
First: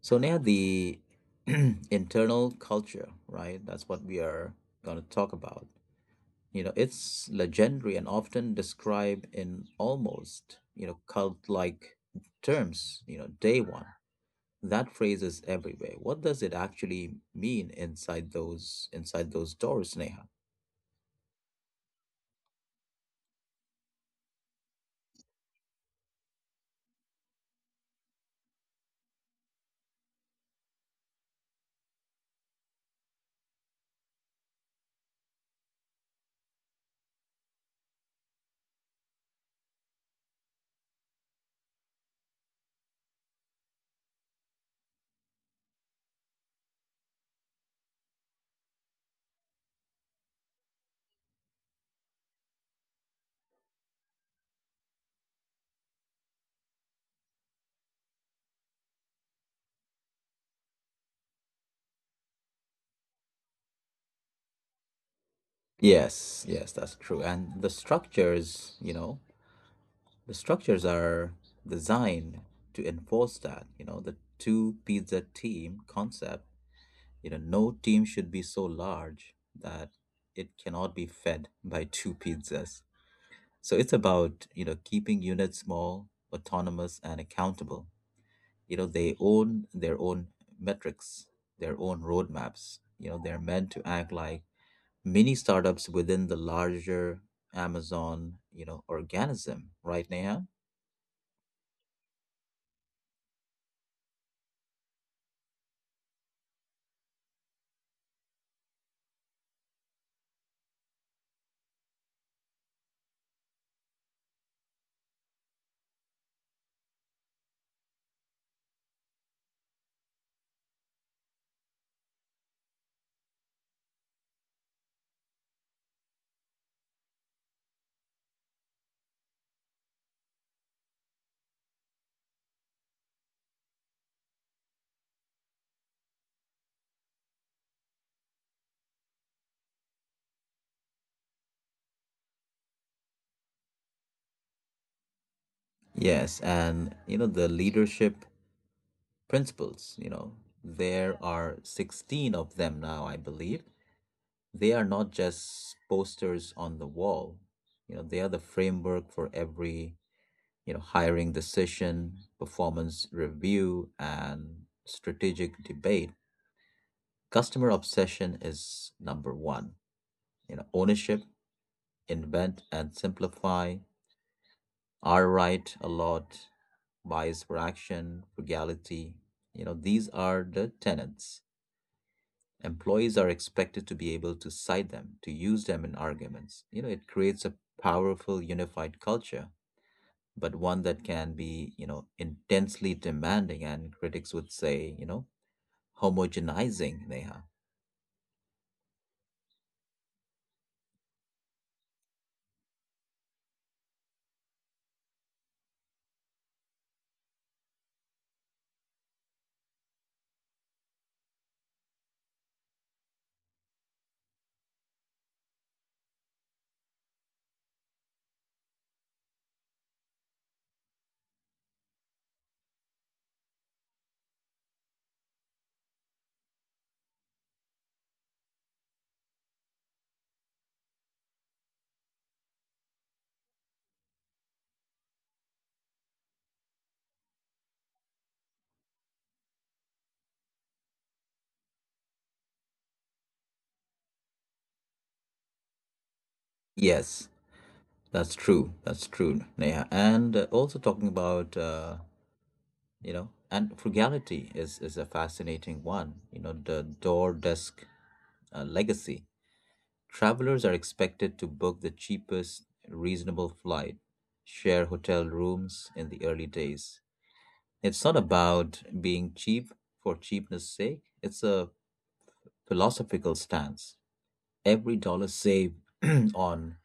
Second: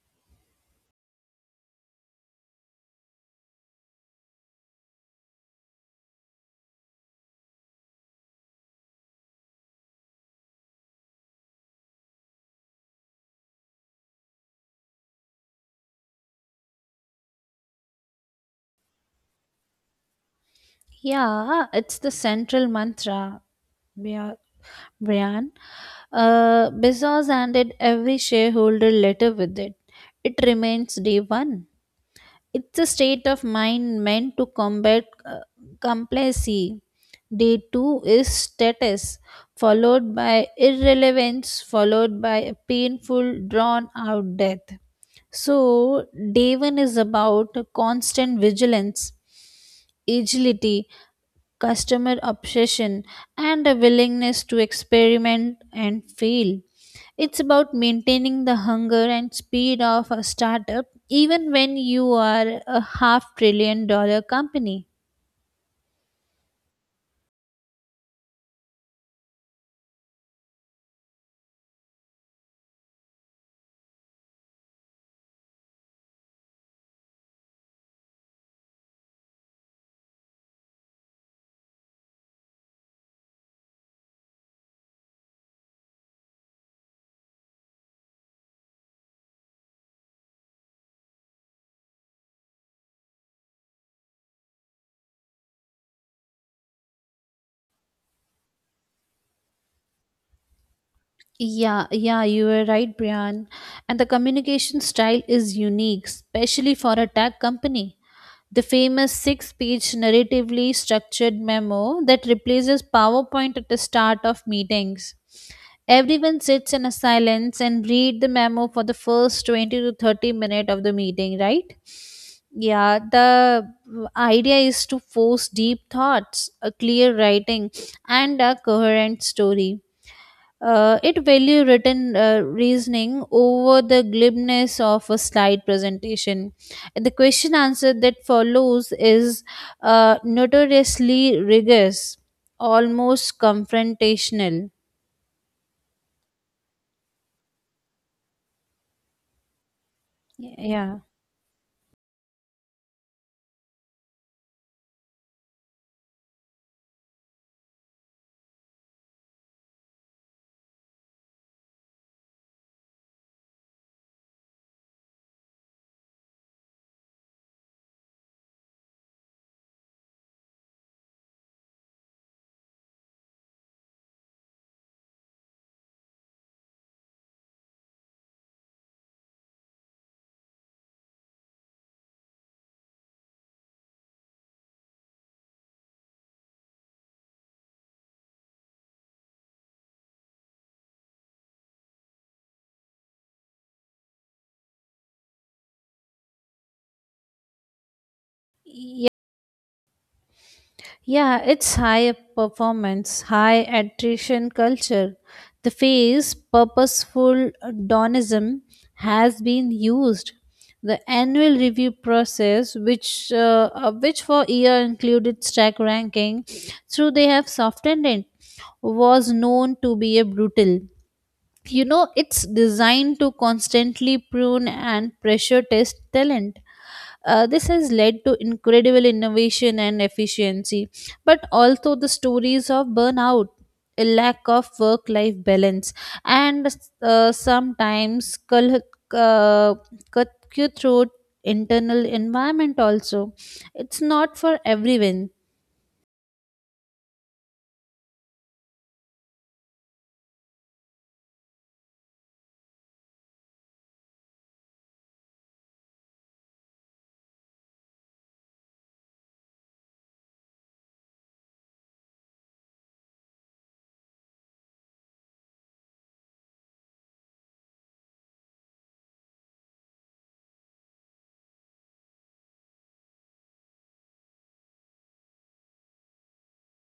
S1: So Neha, the internal culture, right? That's what we are going to talk about. You know, it's legendary and often described in almost, you know, cult-like terms, you know, day one. That phrase is everywhere. What does it actually mean inside those doors, Neha?
S2: Yeah, it's the central mantra, Bia- Brian. Bezos handed every shareholder letter with it. It remains day one. It's a state of mind meant to combat complacency. Day two is status, followed by irrelevance, followed by a painful, drawn out death. So, day one is about constant vigilance, agility, customer obsession, and a willingness to experiment and fail. It's about maintaining the hunger and speed of a startup even when you are a half $1 trillion company.
S1: Yes, yes, that's true. And the structures, you know, the structures are designed to enforce that, you know, the two pizza team concept. You know, no team should be so large that it cannot be fed by two pizzas. So it's about, you know, keeping units small, autonomous, and accountable. You know, they own their own metrics, their own roadmaps. You know, they're meant to act like mini startups within the larger Amazon, you know, organism, right, Neha?
S2: Yeah, yeah, you were right, Brian. And the communication style is unique, especially for a tech company. The famous six-page narratively structured memo that replaces PowerPoint at the start of meetings. Everyone sits in a silence and read the memo for the first 20 to 30 minutes of the meeting, right? Yeah, the idea is to force deep thoughts, a clear writing, and a coherent story. It value written reasoning over the glibness of a slide presentation. And the question answer that follows is notoriously rigorous, almost confrontational.
S1: Yes, and you know, the leadership principles, you know,
S2: Yeah.
S1: there are 16 of them now, I believe. They are not just posters on the wall. You know, they are the framework for every you know, hiring decision, performance review, and strategic debate, customer obsession is number one. You know, ownership, invent and simplify, are right a lot, bias for action, frugality. You know, these are the tenets. Employees are expected to be able to cite them, to use them in arguments. You know, it creates a powerful unified culture but one that can be, you know, intensely demanding and critics would say, you know, homogenizing, Neha.
S2: Yeah, it's high performance, high attrition culture. The phrase purposeful hedonism has been used. The annual review process, which for year included stack ranking, through they have softened it, was known to be a brutal. You know, it's designed to constantly prune and pressure test talent. This has led to incredible innovation and efficiency, but also the stories of burnout, a lack of work life balance, and sometimes uh, cutthroat internal environment also. It's not for everyone.
S1: Yes, that's true. That's true, Neha. And also talking about, you know, and frugality is a fascinating one. You know, the door desk legacy. Travelers are expected to book the cheapest reasonable flight, share hotel rooms in the early days. It's not about being cheap for cheapness sake. It's a philosophical stance. Every dollar saved on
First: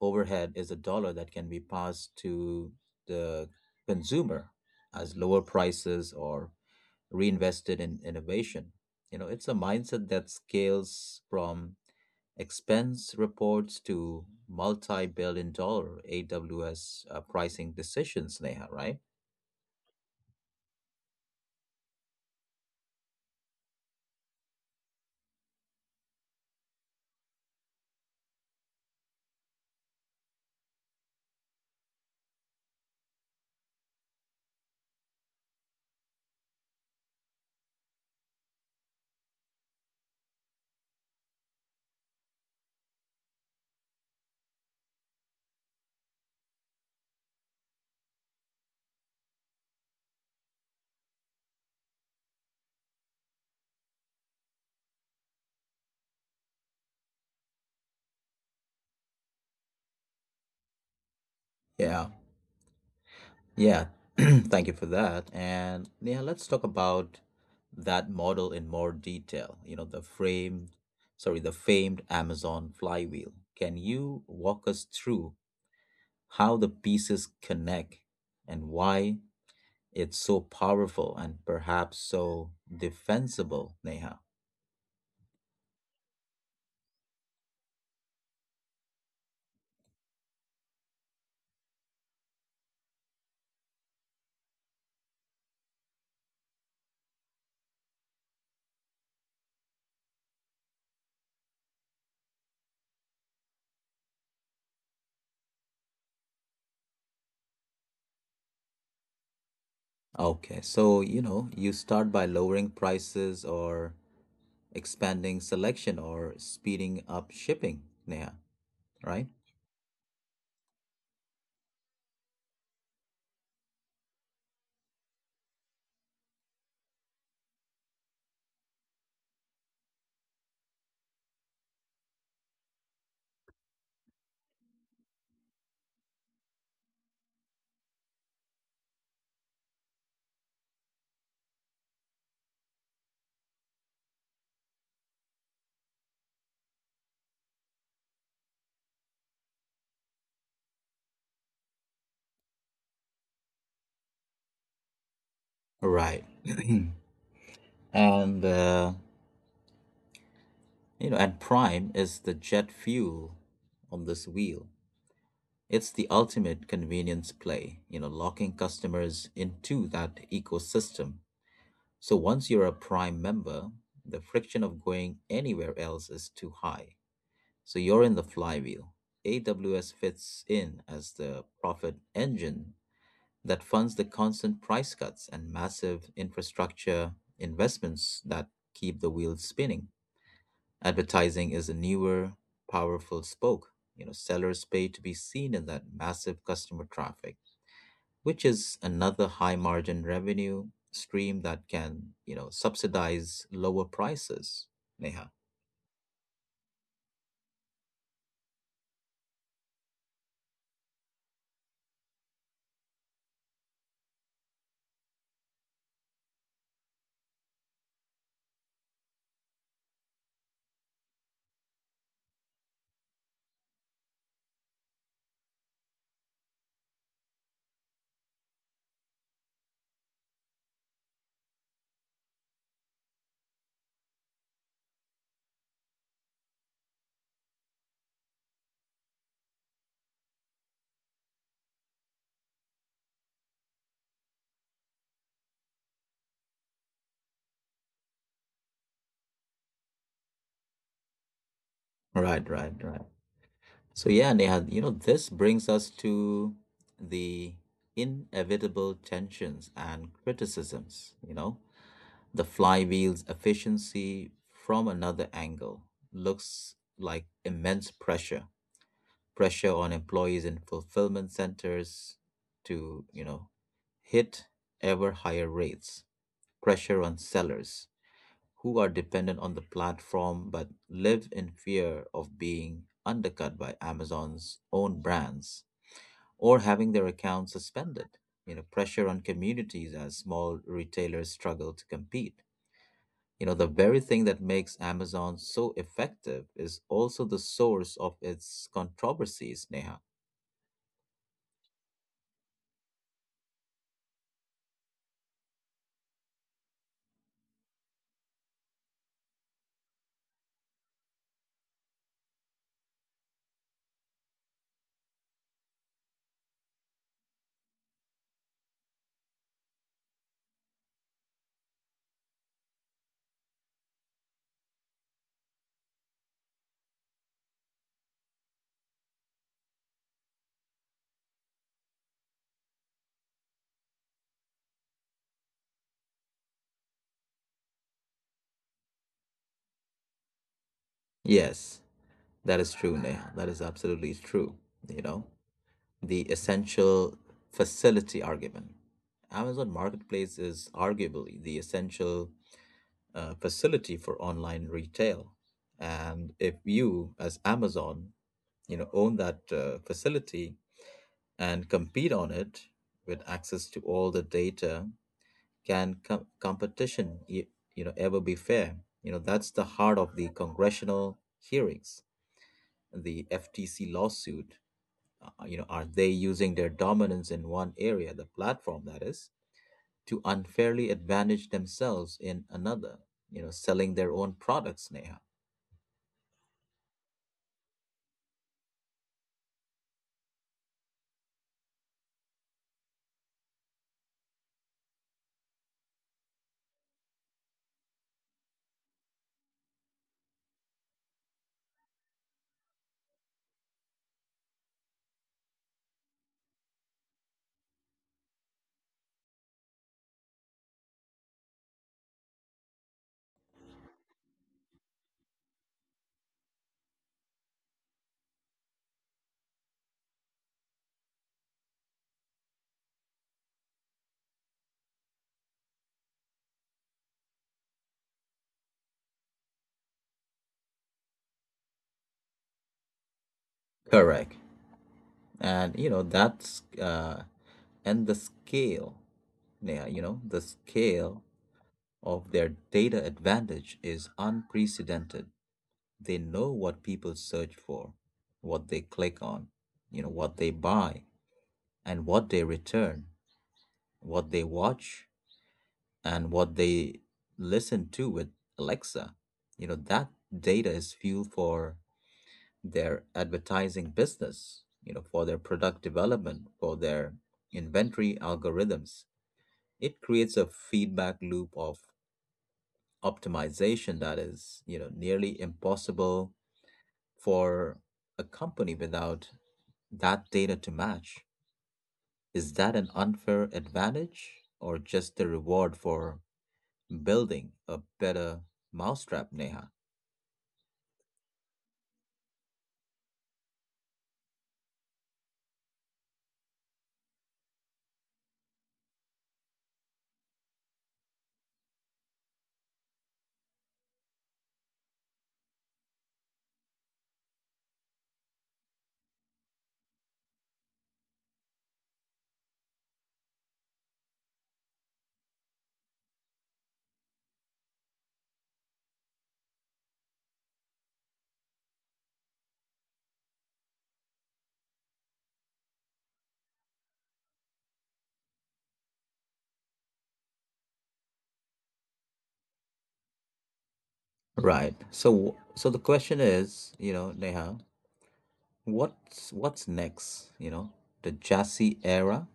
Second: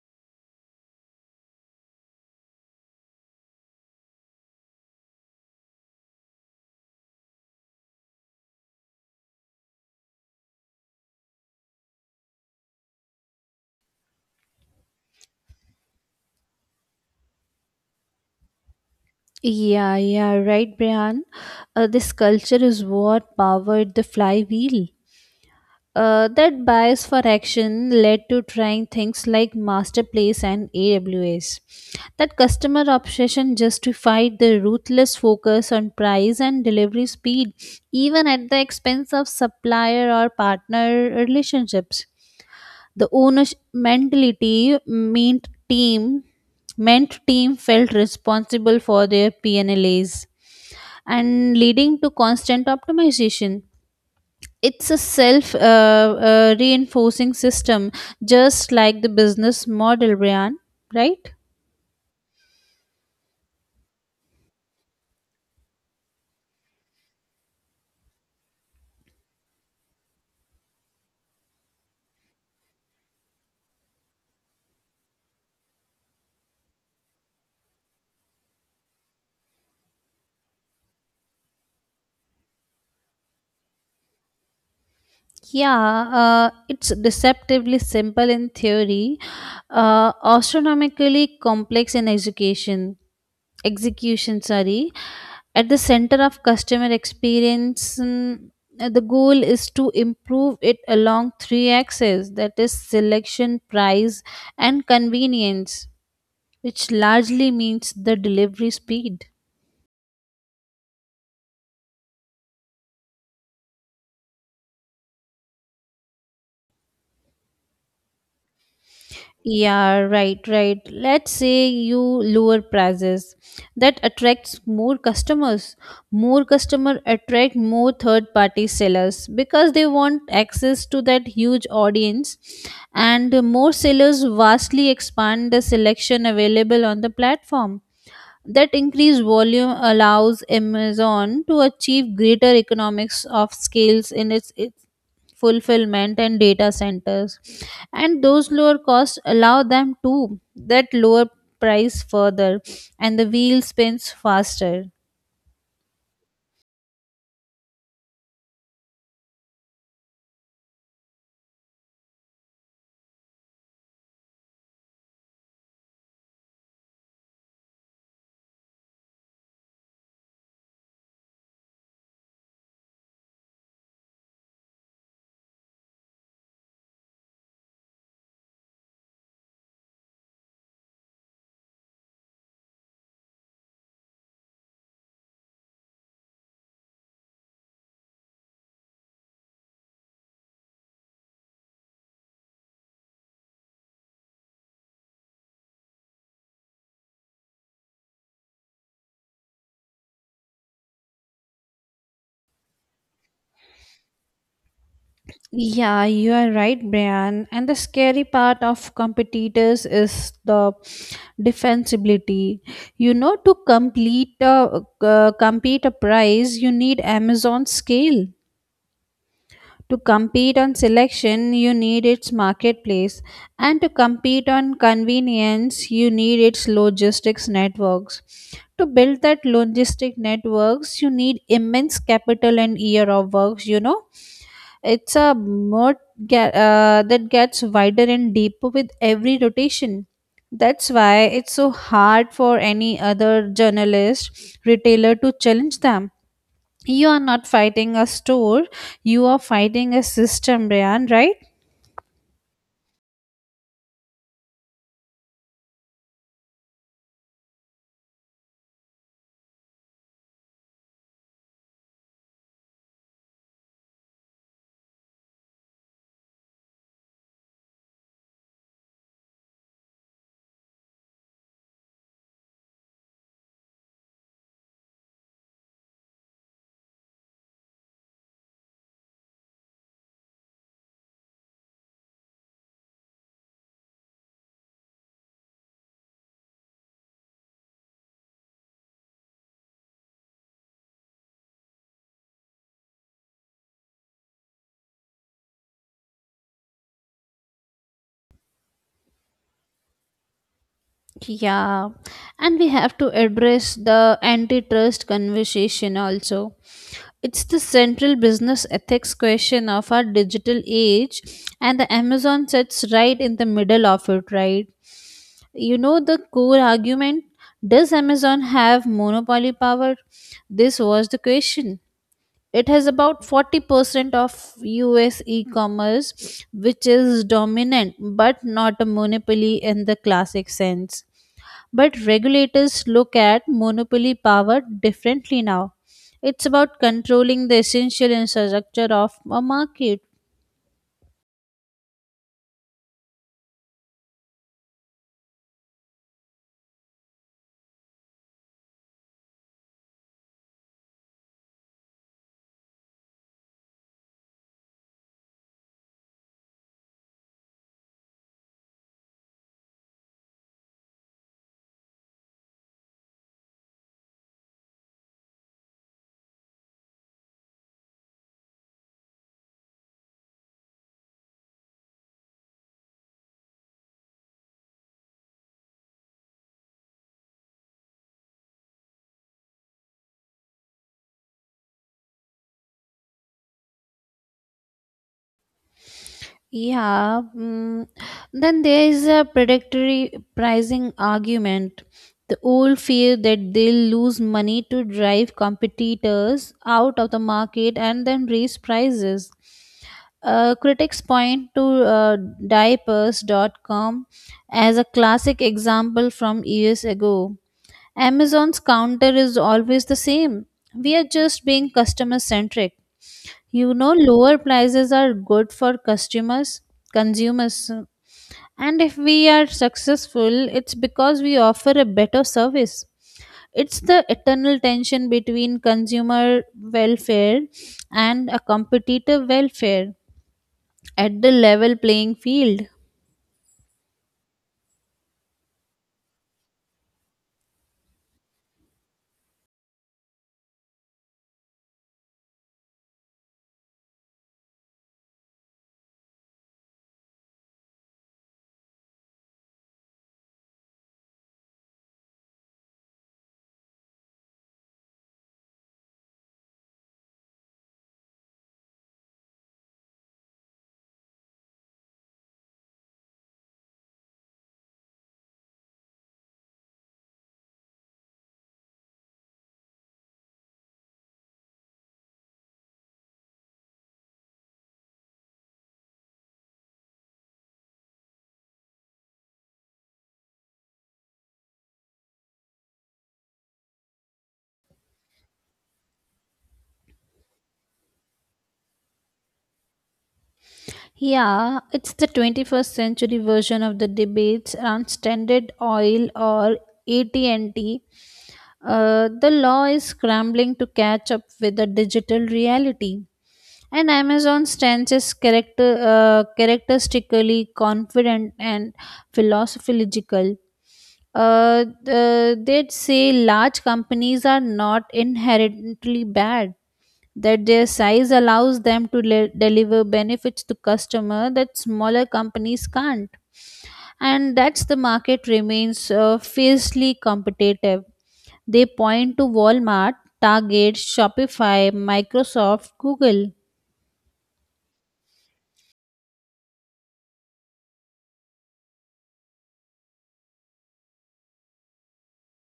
S1: overhead is a dollar that can be passed to the consumer as lower prices or reinvested in innovation. You know, it's a mindset that scales from expense reports to multi billion-dollar AWS pricing decisions, Neha, right?
S2: Yeah, yeah, right, Brian. This culture is what powered the flywheel. That bias for action led to trying things like Masterplace and AWS. That customer obsession justified the ruthless focus on price and delivery speed, even at the expense of supplier or partner relationships. The ownership mentality meant team felt responsible for their PNLAs and leading to constant optimization. It's a self reinforcing system, just like the business model, Brian, right?
S1: Yeah, yeah. Thank you for that. And yeah, let's talk about that model in more detail. The famed Amazon flywheel. Can you walk us through how the pieces connect, and why it's so powerful and perhaps so defensible, Neha.
S2: Yeah, it's deceptively simple in theory, astronomically complex in execution. Execution, sorry. At the center of customer experience, the goal is to improve it along three axes, that is selection, price, and convenience, which largely means the delivery speed.
S1: Okay, so you know, you start by lowering prices or expanding selection or speeding up shipping, Neha, right?
S2: Yeah, right, right. Let's say you lower prices. That attracts more customers. More customer attract more third party sellers because they want access to that huge audience, and more sellers vastly expand the selection available on the platform. That increased volume allows Amazon to achieve greater economics of scales in its fulfillment and data centers. And those lower costs allow them to that lower price further, and the wheel spins faster.
S1: Right. And uh, and Prime is the jet fuel on this wheel. It's the ultimate convenience play, you know, locking customers into that ecosystem. So once you're a Prime member, the friction of going anywhere else is too high. So you're in the flywheel. AWS fits in as the profit engine that funds the constant price cuts and massive infrastructure investments that keep the wheels spinning. Advertising is a newer, powerful spoke. You know, sellers pay to be seen in that massive customer traffic which is another high margin revenue stream that can, you know, subsidize lower prices, Neha.
S2: Yeah, you are right, Brian. And the scary part of competitors is the defensibility. You know, to compete a price, you need Amazon scale. To compete on selection, you need its marketplace, and to compete on convenience, you need its logistics networks. To build that logistic networks, you need immense capital and year of works, you know. It's a mode that gets wider and deeper with every rotation. That's why it's so hard for any other journalist, retailer to challenge them. You are not fighting a store, you are fighting a system, Brian, right?
S1: Right, right, right. So yeah, Neha, you know, this brings us to the inevitable tensions and criticisms, you know. The flywheel's efficiency from another angle looks like immense pressure, pressure on employees in fulfillment centers to, you know, hit ever higher rates pressure on sellers who are dependent on the platform but live in fear of being undercut by Amazon's own brands or having their accounts suspended. You know, pressure on communities as small retailers struggle to compete. You know, the very thing that makes Amazon so effective is also the source of its controversies, Neha.
S2: Yeah, and we have to address the antitrust conversation also. It's the central business ethics question of our digital age, and the Amazon sits right in the middle of it, right? You know the core argument, does Amazon have monopoly power? This was the question. It has about 40% of US e commerce, which is dominant but not a monopoly in the classic sense. But regulators look at monopoly power differently now. It's about controlling the essential infrastructure of a market.
S1: Yes, that is true, Neha. That is absolutely true, you know. The essential facility argument. Amazon Marketplace is arguably the essential facility for online retail. And if you, as Amazon, you know, own that facility and compete on it with access to all the data, can competition, you know, ever be fair? You know, that's the heart of the congressional hearings, the FTC lawsuit, you know are they using their dominance in one area the platform that is to unfairly advantage themselves in another, you know, selling their own products, Neha?
S2: Yeah, mm, then there is a predatory pricing argument. The old fear that they'll lose money to drive competitors out of the market and then raise prices. Critics point to diapers.com as a classic example from years ago. Amazon's counter is always the same. We are just being customer centric. You know, lower prices are good for customers, consumers, and if we are successful, it's because we offer a better service. It's the eternal tension between consumer welfare and a competitive welfare at the level playing field.
S1: Correct. And you know that's uh and the scale, Neha, you know, the scale of their data advantage is unprecedented. They know what people search for, what they click on, you know, what they buy and what they return, what they watch and what they listen to with Alexa. You know, that data is fuel for their advertising business, you know, for their product development, for their inventory algorithms. It creates a feedback loop of optimization that is, you know, nearly impossible for a company without that data to match? Is that an unfair advantage or just a reward for building a better mousetrap, Neha?
S2: Yeah, it's the 21st century version of the debates around Standard Oil or AT&T. The law is scrambling to catch up with the digital reality. And Amazon stands is characteristically confident and philosophical. They'd say large companies are not inherently bad, that their size allows them to deliver benefits to customer that smaller companies can't, and that's the market remains fiercely competitive. They point to Walmart, Target, Shopify, Microsoft, Google.
S1: Right. So the question is, you know, Neha, what's next? You know, the chassis era.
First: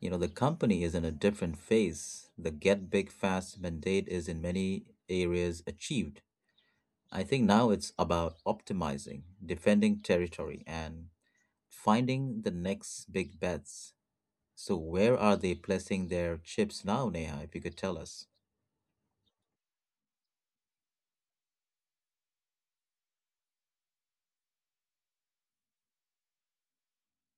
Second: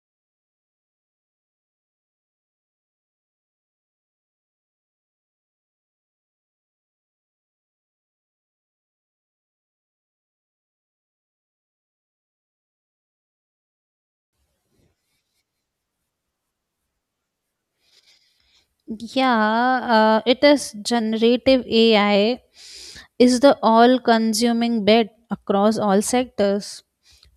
S1: You know, the company is in a different phase. The get big fast mandate is in many areas achieved. I think now it's about optimizing, defending territory, and finding the next big bets. So where are they placing their chips now, Neha, if you could tell us?
S2: Yeah, it is generative AI is the all-consuming bet across all sectors.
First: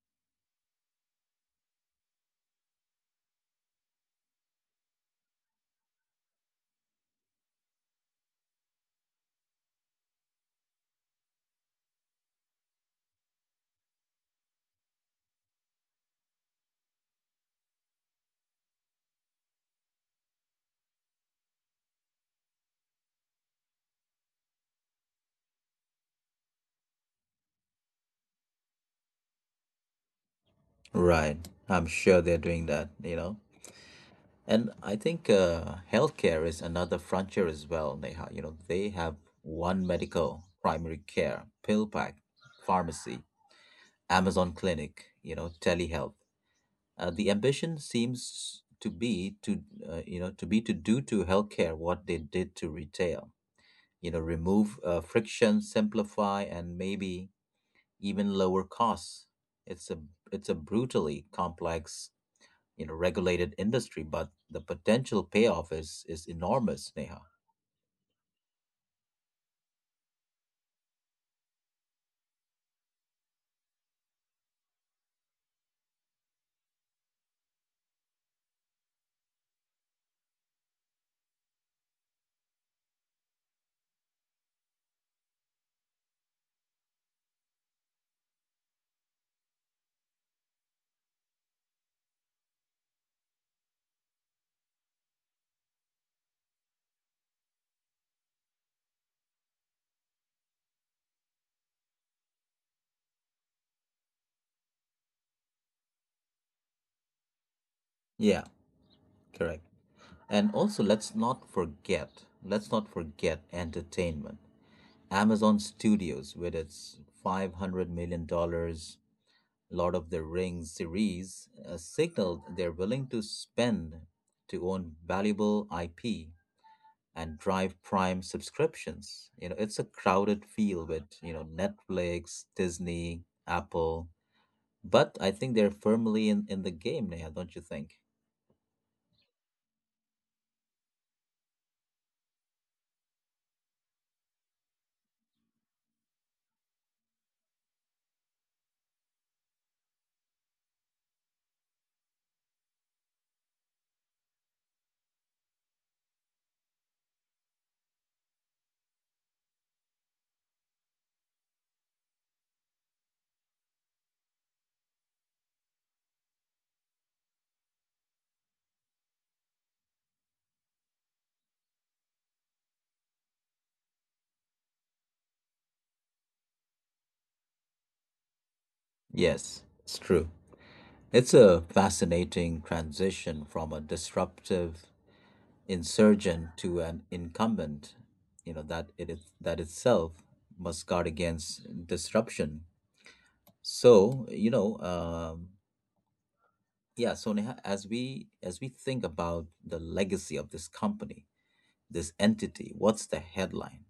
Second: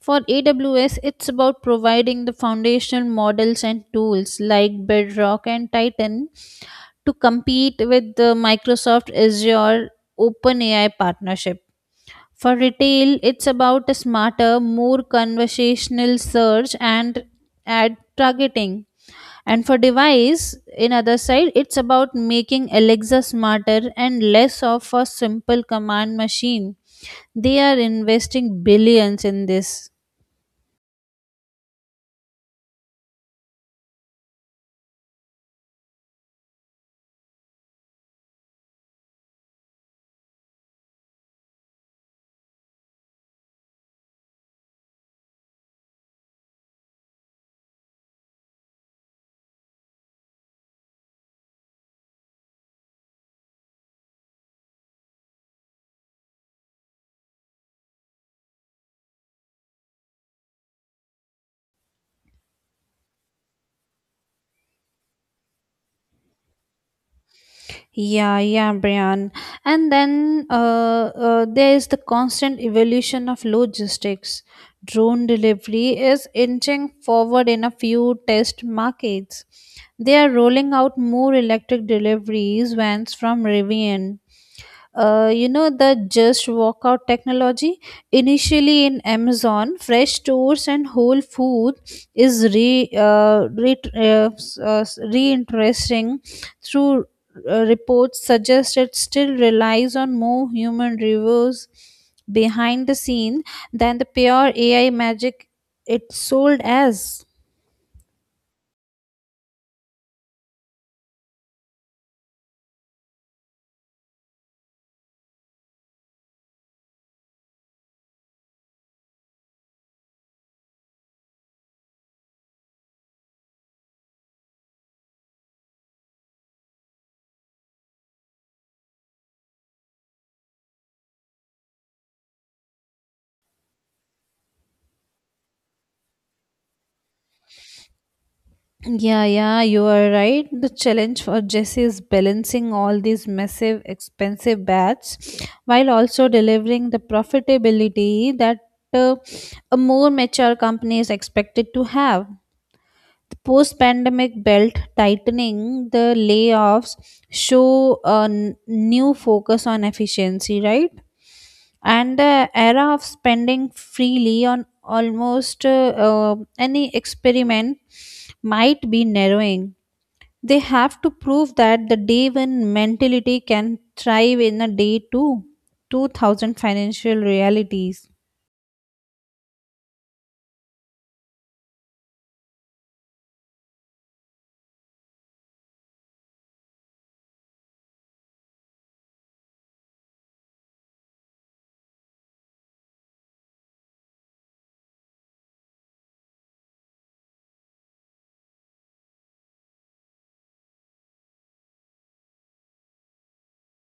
S2: For AWS, it's about providing the foundational models and tools like Bedrock and Titan to compete with the Microsoft Azure OpenAI partnership. For retail, it's about a smarter, more conversational search and ad targeting. And for device, in other side, it's about making Alexa smarter and less of a simple command machine. They are investing billions in this.
S1: Right. I'm sure they're doing that, you know. And I think healthcare is another frontier as well, Neha. You know, they have one medical, primary care, pill pack, pharmacy, Amazon clinic, you know, telehealth. The ambition seems to be to do to healthcare what they did to retail, you know, remove friction, simplify, and maybe even lower costs. It's a it's a brutally complex, you know, regulated industry, but the potential payoff is enormous, Neha.
S2: Yeah, yeah, Brian. And then there is the constant evolution of logistics. Drone delivery is inching forward in a few test markets. They are rolling out more electric deliveries vans from Rivian. You know, the just walkout technology initially in Amazon Fresh stores and Whole Food is reinteresting through reports suggest it still relies on more human reviews behind the scene than the pure AI magic it sold as.
S1: Yeah, correct. And also let's not forget entertainment. Amazon Studios, with its $500 million dollars Lord of the Rings series, signaled they're willing to spend to own valuable IP and drive Prime subscriptions. You know, it's a crowded field with, you know, Netflix, Disney, Apple, but I think they're firmly in the game, Neha, don't you think?
S2: Yeah, yeah, you are right. The challenge for Jesse is balancing all these massive, expensive bats while also delivering the profitability that uh, a more mature company is expected to have. Post pandemic belt tightening, the layoffs show a new focus on efficiency, right? And the era of spending freely on almost any experiment might be narrowing. They have to prove that the day when mentality can thrive in a day two, 2000 financial realities.
S1: Yes, it's true. It's a fascinating transition from a disruptive insurgent to an incumbent that it is that itself must guard against disruption, so yeah. So Neha, as we think about the legacy of this company, this entity, what's the headline?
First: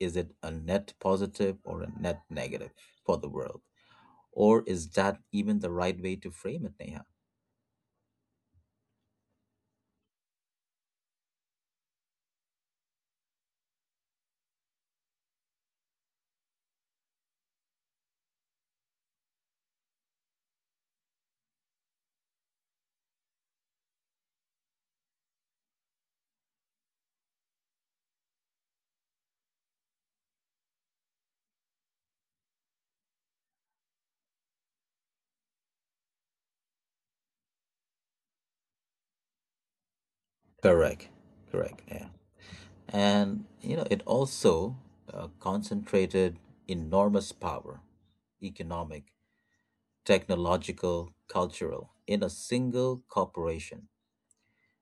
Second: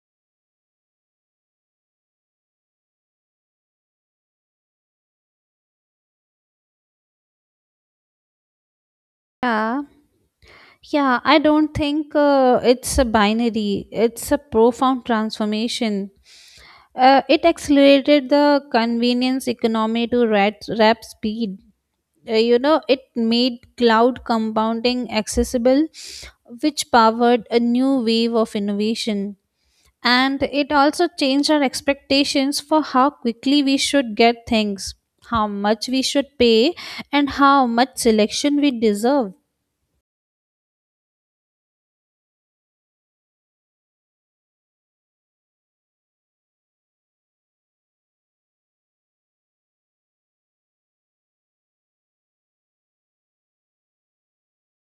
S1: Is it a net positive or a net negative for the world? Or is that even the right way to frame it, Neha?
S2: Yeah. Yeah, I don't think it's a binary. It's a profound transformation. It accelerated the convenience economy to rap speed. You know, it made cloud compounding accessible, which powered a new wave of innovation. And it also changed our expectations for how quickly we should get things, how much we should pay, and how much selection we deserve.
S1: Correct, correct, yeah. And you know, it also concentrated enormous power, economic, technological, cultural, in a single corporation.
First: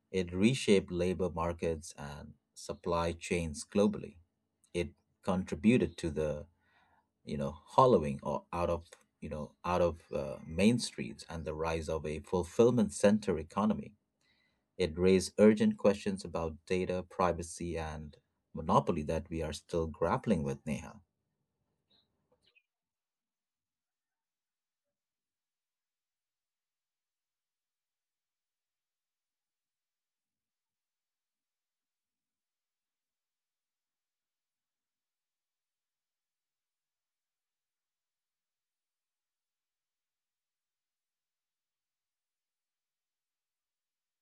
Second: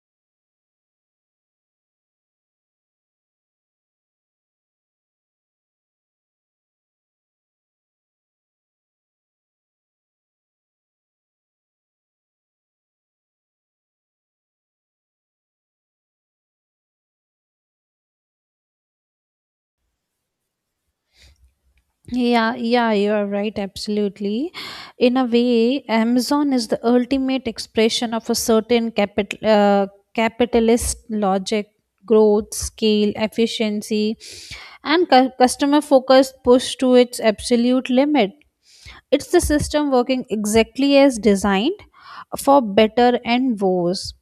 S1: It reshaped labor markets and supply chains globally. It contributed to the hollowing or out of out of main streets and the rise of a fulfillment center economy. It raised urgent questions about data privacy and monopoly that we are still grappling with, Neha.
S2: Yeah, yeah, you are right, absolutely. In a way, Amazon is the ultimate expression of a certain capitalist logic, growth, scale, efficiency, and customer focused push to its absolute limit. It's the system working exactly as designed, for better and worse.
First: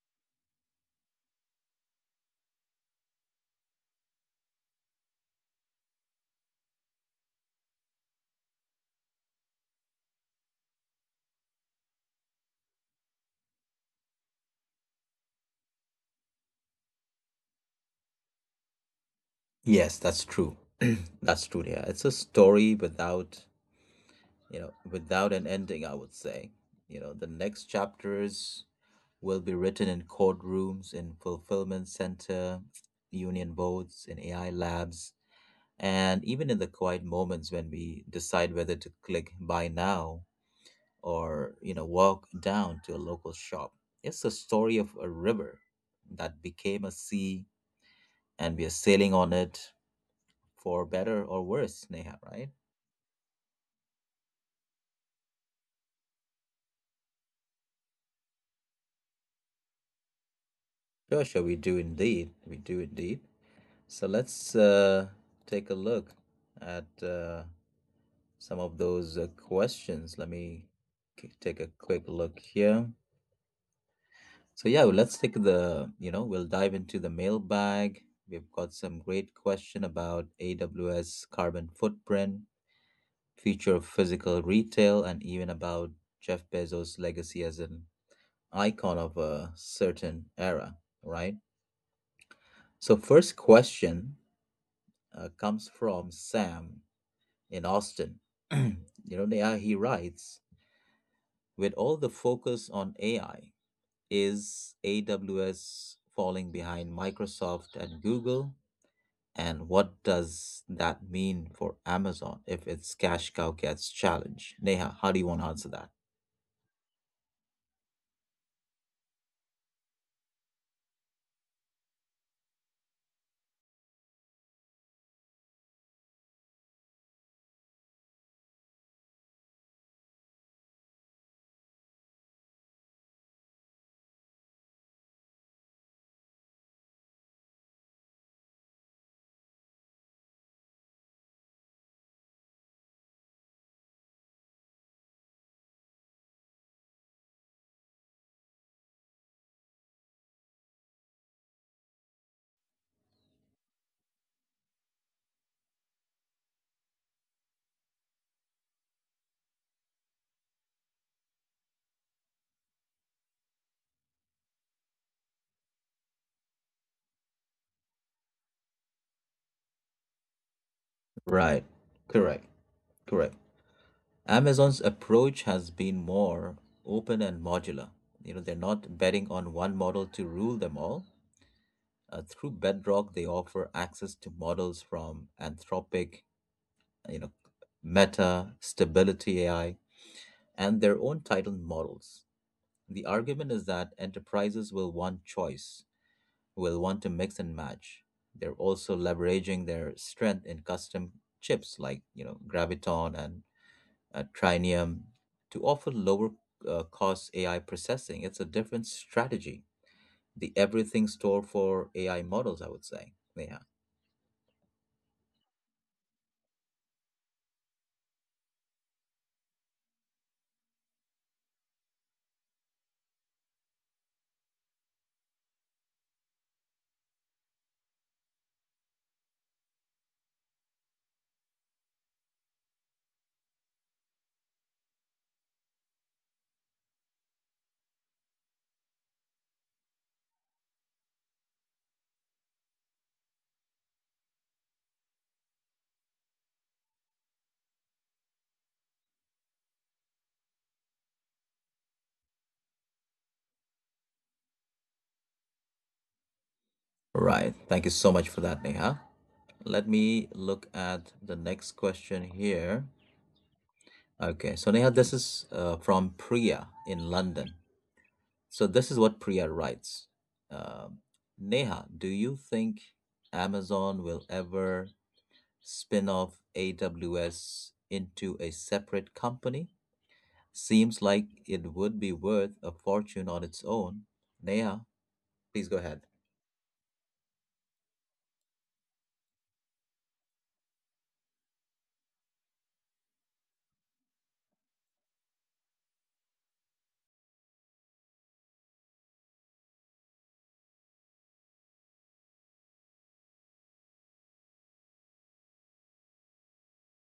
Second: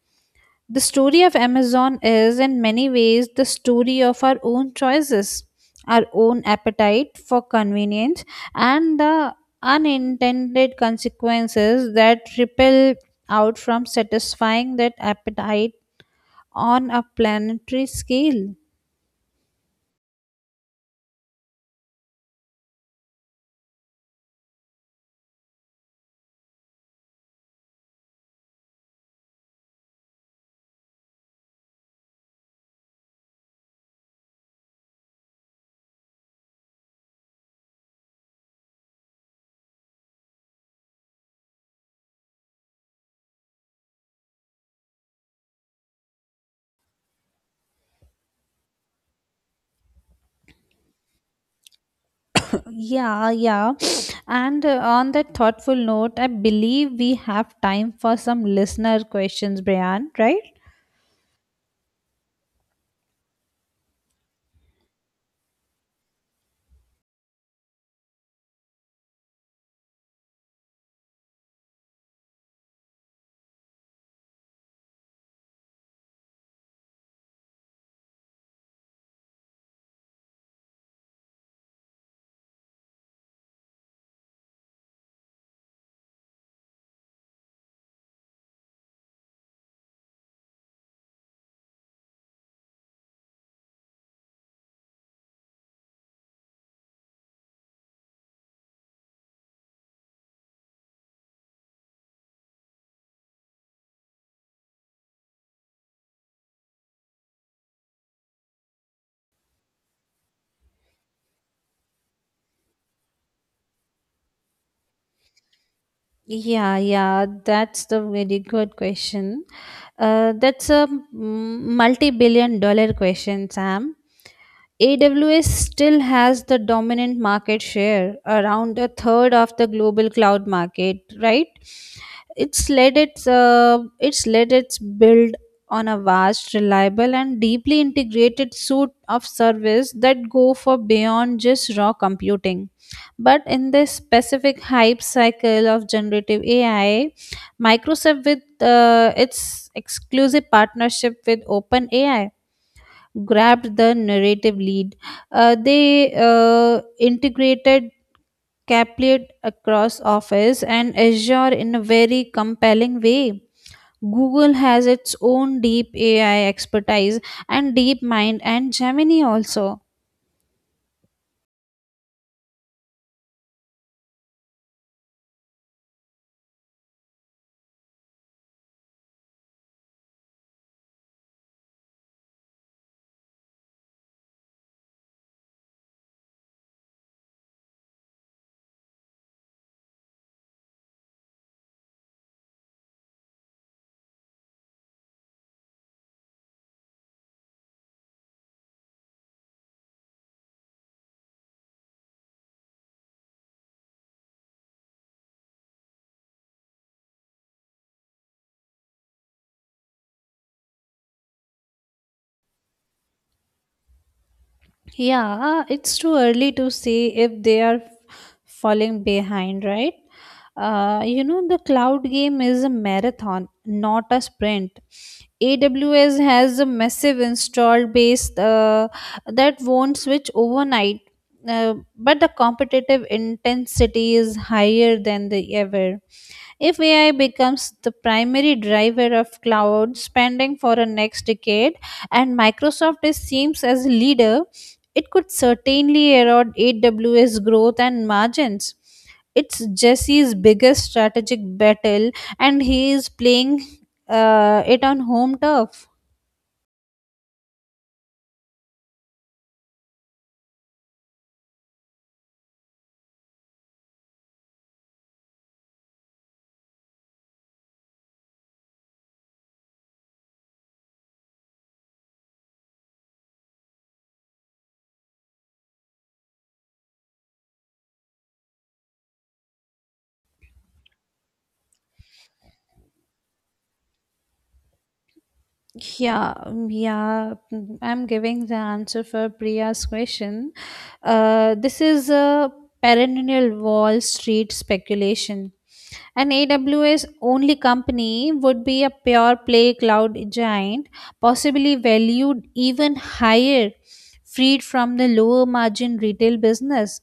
S2: The story of Amazon is, in many ways, the story of our own choices, our own appetite for convenience, and the unintended consequences that ripple out from satisfying that appetite on a planetary scale.
S1: Yes, that's true. That's true, Neha. It's a story without without an ending, I would say. You know, the next chapters will be written in courtrooms, in fulfillment center union boards, in AI labs, and even in the quiet moments when we decide whether to click buy now or walk down to a local shop. It's the story of a river that became a sea, and we are sailing on it for better or worse, Neha, right?
S2: Yeah, yeah. And on that thoughtful note, I believe we have time for some listener questions, Brian, right?
S1: Sure, sure, we do indeed, we do indeed. So let's take a look at some of those questions. Let me take a quick look here. So yeah, well, let's take the, we'll dive into the mailbag. We've got some great question about AWS carbon footprint, future of physical retail, and even about Jeff Bezos' legacy as an icon of a certain era, right? So first question comes from Sam in Austin. you he writes, with all the focus on AI, is AWS falling behind Microsoft and Google? And what does that mean for Amazon if its cash cow gets challenged? Neha, how do you want to answer that?
S2: Yeah, yeah, that's the very good question. That's a multi-multi-billion dollar question, Sam. AWS still has the dominant market share, around a third of the global cloud market, right? It's led its build on a vast, reliable, and deeply integrated suite of service that go for beyond just raw computing. But in this specific hype cycle of generative AI, Microsoft with its exclusive partnership with OpenAI grabbed the narrative lead. They integrated capillate across Office and Azure in a very compelling way. Google has its own deep AI expertise and DeepMind and Gemini also.
S1: Right. Correct. Correct. Amazon's approach has been more open and modular. You know, they're not betting on one model to rule them all. Through Bedrock, they offer access to models from Anthropic, you know, Meta, Stability AI, and their own title models. The argument is that enterprises will want choice, will want to mix and match. They're also leveraging their strength in custom chips like Graviton and Trinium, to offer lower cost AI processing. It's a different strategy. The everything store for AI models, I would say, Neha.
S2: Yeah, it's too early to see if they are falling behind, right? You know, the cloud game is a marathon, not a sprint. AWS has a massive installed base that won't switch overnight, but the competitive intensity is higher than the ever. If AI becomes the primary driver of cloud spending for the next decade, and Microsoft is, seems as leader, it could certainly erode AWS growth and margins. It's Jesse's biggest strategic battle, and he is playing it on home turf.
S1: Right. Thank you so much for that, Neha. Let me look at the next question here. Okay, so Neha, this is from Priya in London. So this is what Priya writes. Um Neha, do you think Amazon will ever spin off AWS into a separate company? Seems like it would be worth a fortune on its own. Neha, please go ahead.
S2: Yeah, I'm giving the answer for Priya's question. This is a perennial Wall Street speculation. An AWS only company would be a pure play cloud giant, possibly valued even higher, freed from the lower margin retail business.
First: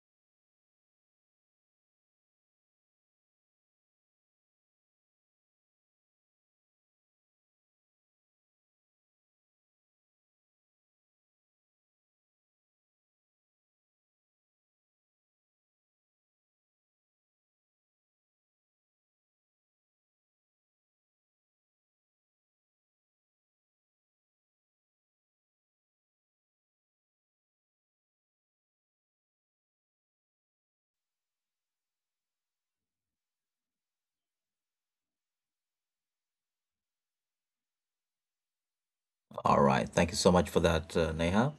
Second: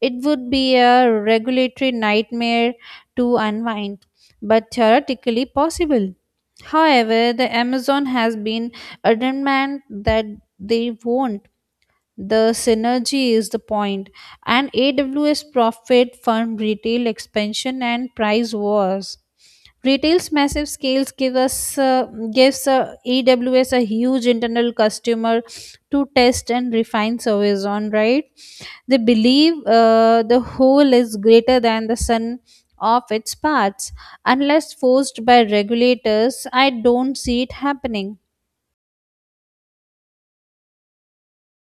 S2: It would be a regulatory nightmare to unwind, but theoretically possible. However, the Amazon has been adamant that they won't. The synergy is the point, and AWS profit from retail expansion and price wars. Retail's massive scales gives EWS a huge internal customer to test and refine service on. Right, they believe the whole is greater than the sum of its parts. Unless forced by regulators, I don't see it happening.
S1: All right, thank you so much for that, Neha.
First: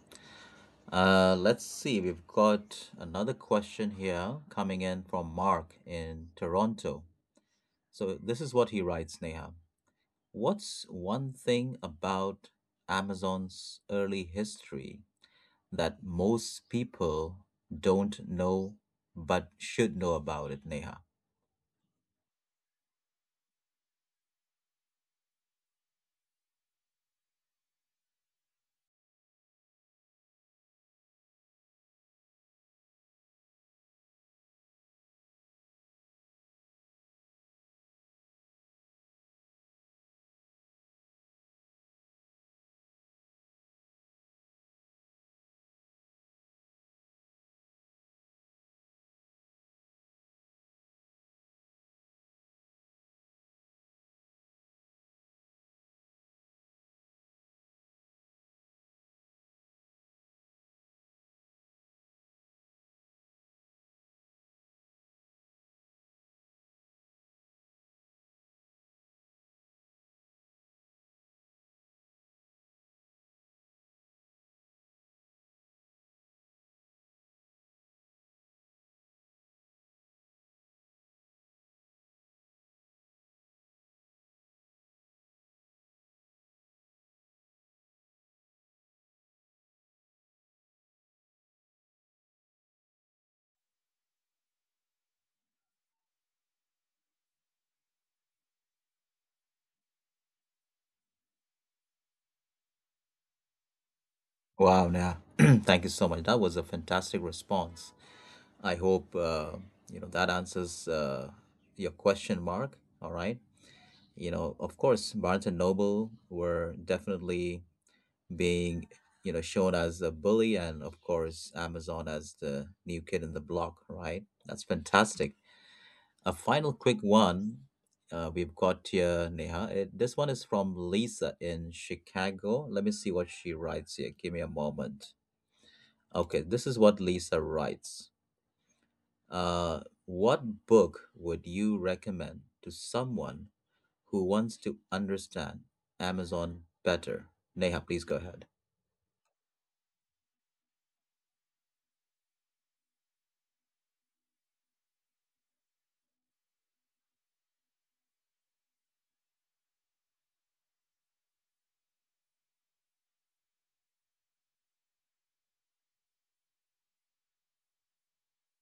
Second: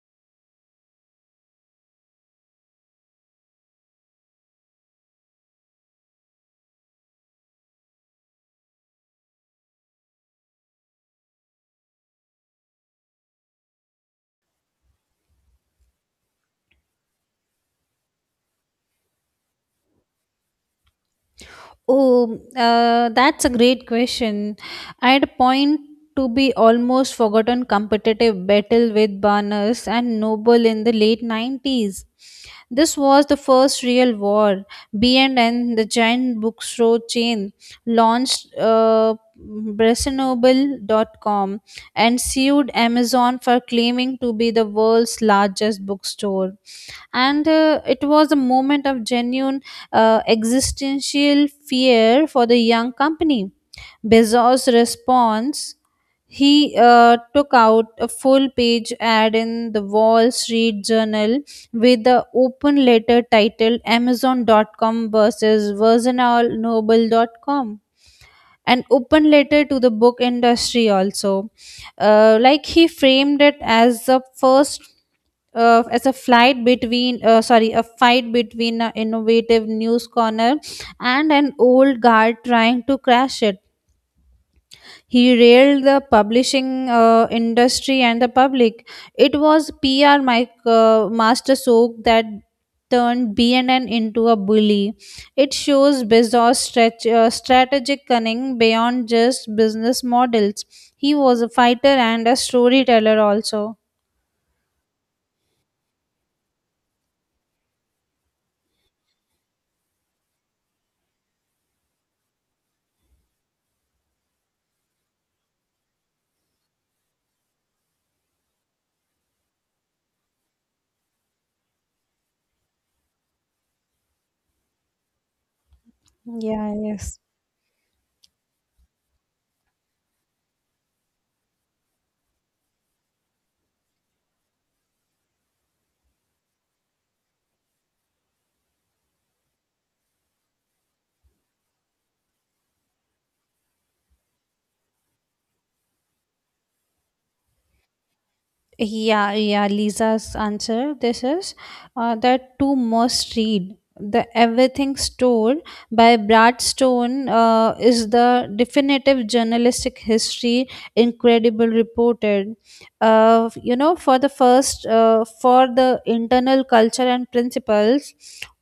S1: Let's see. We've got another question here coming in from Mark in Toronto. So this is what he writes, Neha. What's one thing about Amazon's early history that most people don't know but should know about it, Neha?
S2: Oh, that's a great question. I'd point to be almost forgotten competitive battle with Barnes and Noble in the late 90s. This was the first real war. B&N, the giant bookstore chain, launched dot com and sued Amazon for claiming to be the world's largest bookstore and it was a moment of genuine existential fear for the young company. Bezos' response, he took out a full page ad in the Wall Street Journal with the open letter titled Amazon.com versus VersionalNoble.com, and open letter to the book industry also. Like he framed it as the first as a flight between sorry a fight between an innovative news corner and an old guard trying to crash it. He railed the publishing industry and the public. It was PR master soak that turned BNN into a bully. It shows Bezos' strategic cunning beyond just business models. He was a fighter and a storyteller also.
S1: Wow, Neha. Thank you so much. That was a fantastic response. I hope that answers your question, Mark. All right. You know, of course, Barnes and Noble were definitely being, you know, shown as a bully, and of course, Amazon as the new kid in the block, right? That's fantastic. A final
S2: Yeah,
S1: quick
S2: yes.
S1: one we've got here, Neha. This one is from Lisa in Chicago. Let me see what she writes here. Give me a moment. Okay, this is what Lisa writes. Uh, what book would you recommend to someone who wants to understand Amazon better? Neha, please go ahead.
S2: Yeah, yeah, Lisa's answer. This is that two must read. The Everything Store by Brad Stone is the definitive journalistic history, incredible reported. For the for the internal culture and principles,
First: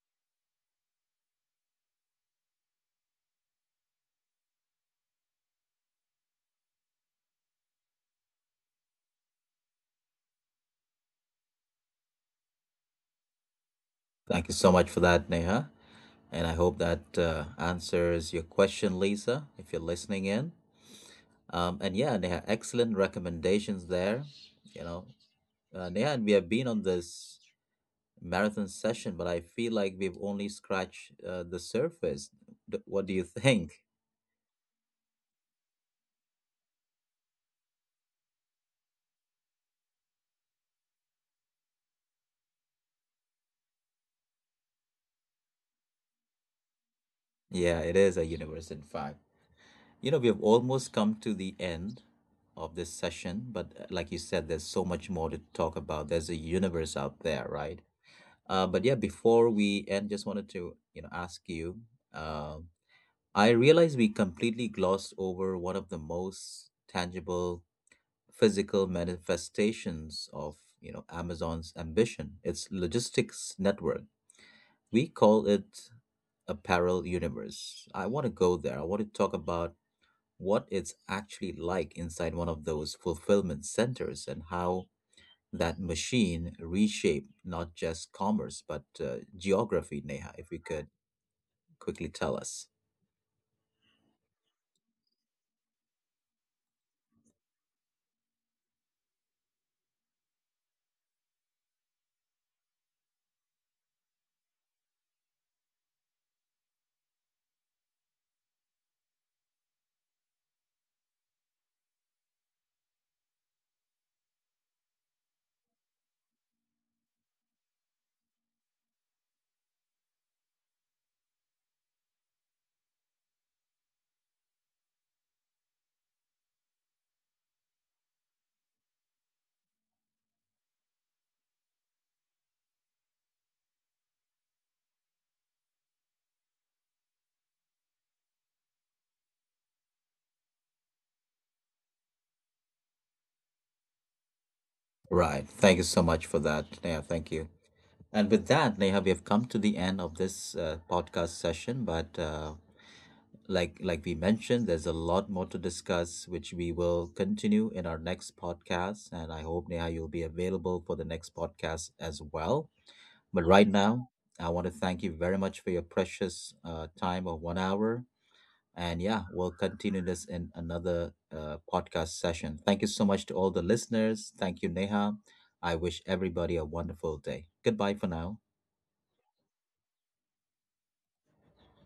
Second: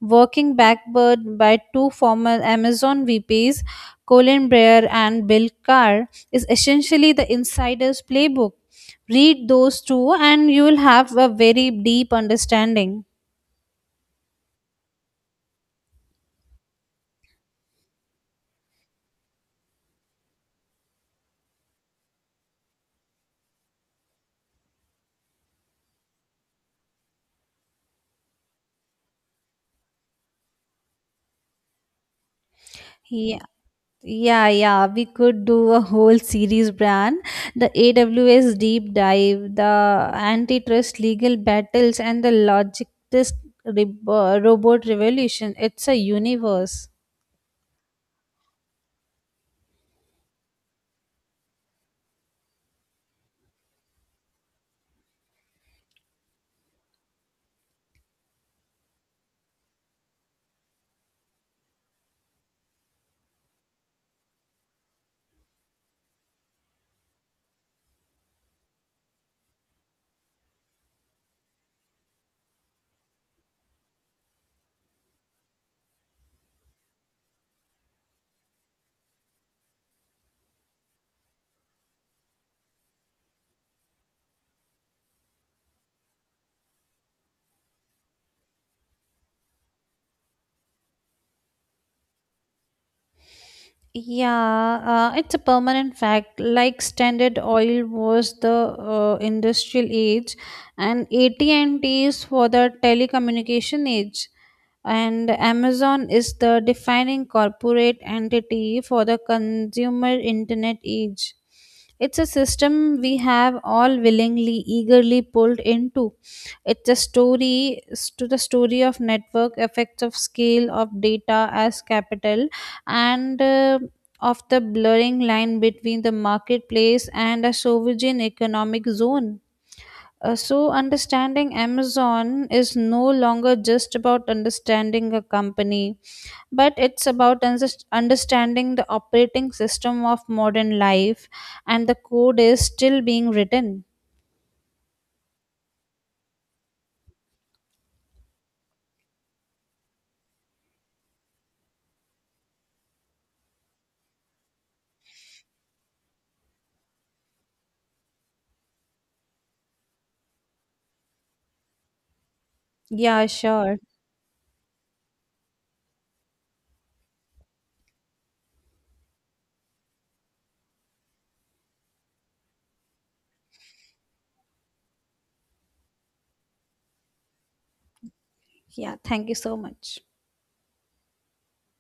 S2: working backward by two former Amazon VPs, Colin Breyer and Bill Carr, is essentially the insider's playbook. Read those two and you will have a very deep understanding.
S1: Thank you so much for that, Neha. And I hope that answers your question, Lisa, if you're listening in. And yeah, Neha, excellent recommendations there. You know, Neha, and we have been on this marathon session, but I feel like we've only scratched the surface. What do you
S2: Yeah,
S1: think?
S2: yeah, yeah, we could do a whole series, Bran. The AWS deep dive, the antitrust legal battles, and the logistics robot revolution. It's a universe.
S1: Yeah, it is a universe, in fact. You know, we have almost come to the end of this session, but like you said, there's so much more to talk about. There's a universe out there, right? But yeah, before we end, just wanted to, you know, ask you. Uh, I realize we completely glossed over one of the most tangible physical manifestations of, you know, Amazon's ambition. Its logistics network. We call it a parallel universe. I want to go there. I want to talk about what it's actually like inside one of those fulfillment centers, and how that machine reshaped not just commerce but geography, Neha, if you could quickly tell us.
S2: Yeah, it's a permanent fact. Like Standard Oil was the industrial age, and AT&T is for the telecommunication age, and Amazon is the defining corporate entity for the consumer internet age. It's a system we have all willingly, eagerly pulled into. It's a story to the story of network effects, of scale, of data as capital, and of the blurring line between the marketplace and a sovereign economic zone. So, understanding Amazon is no longer just about understanding a company, but it's about understanding the operating system of modern life, and the code is still being written.
S1: Right. Thank you so much for that, Neha. Thank you. And with that, Neha, we have come to the end of this podcast session. But like we mentioned, there's a lot more to discuss, which we will continue in our next podcast. And I hope, Neha, you'll be available for the next podcast as well.
S2: Yeah,
S1: But right
S2: sure.
S1: now, I want to thank you very much for your precious time of 1 hour. And yeah, we'll continue this in another podcast session. Thank you so much to all the listeners. Thank you, Neha. I wish everybody a wonderful day. Goodbye for now.
S2: Yeah, thank you so much.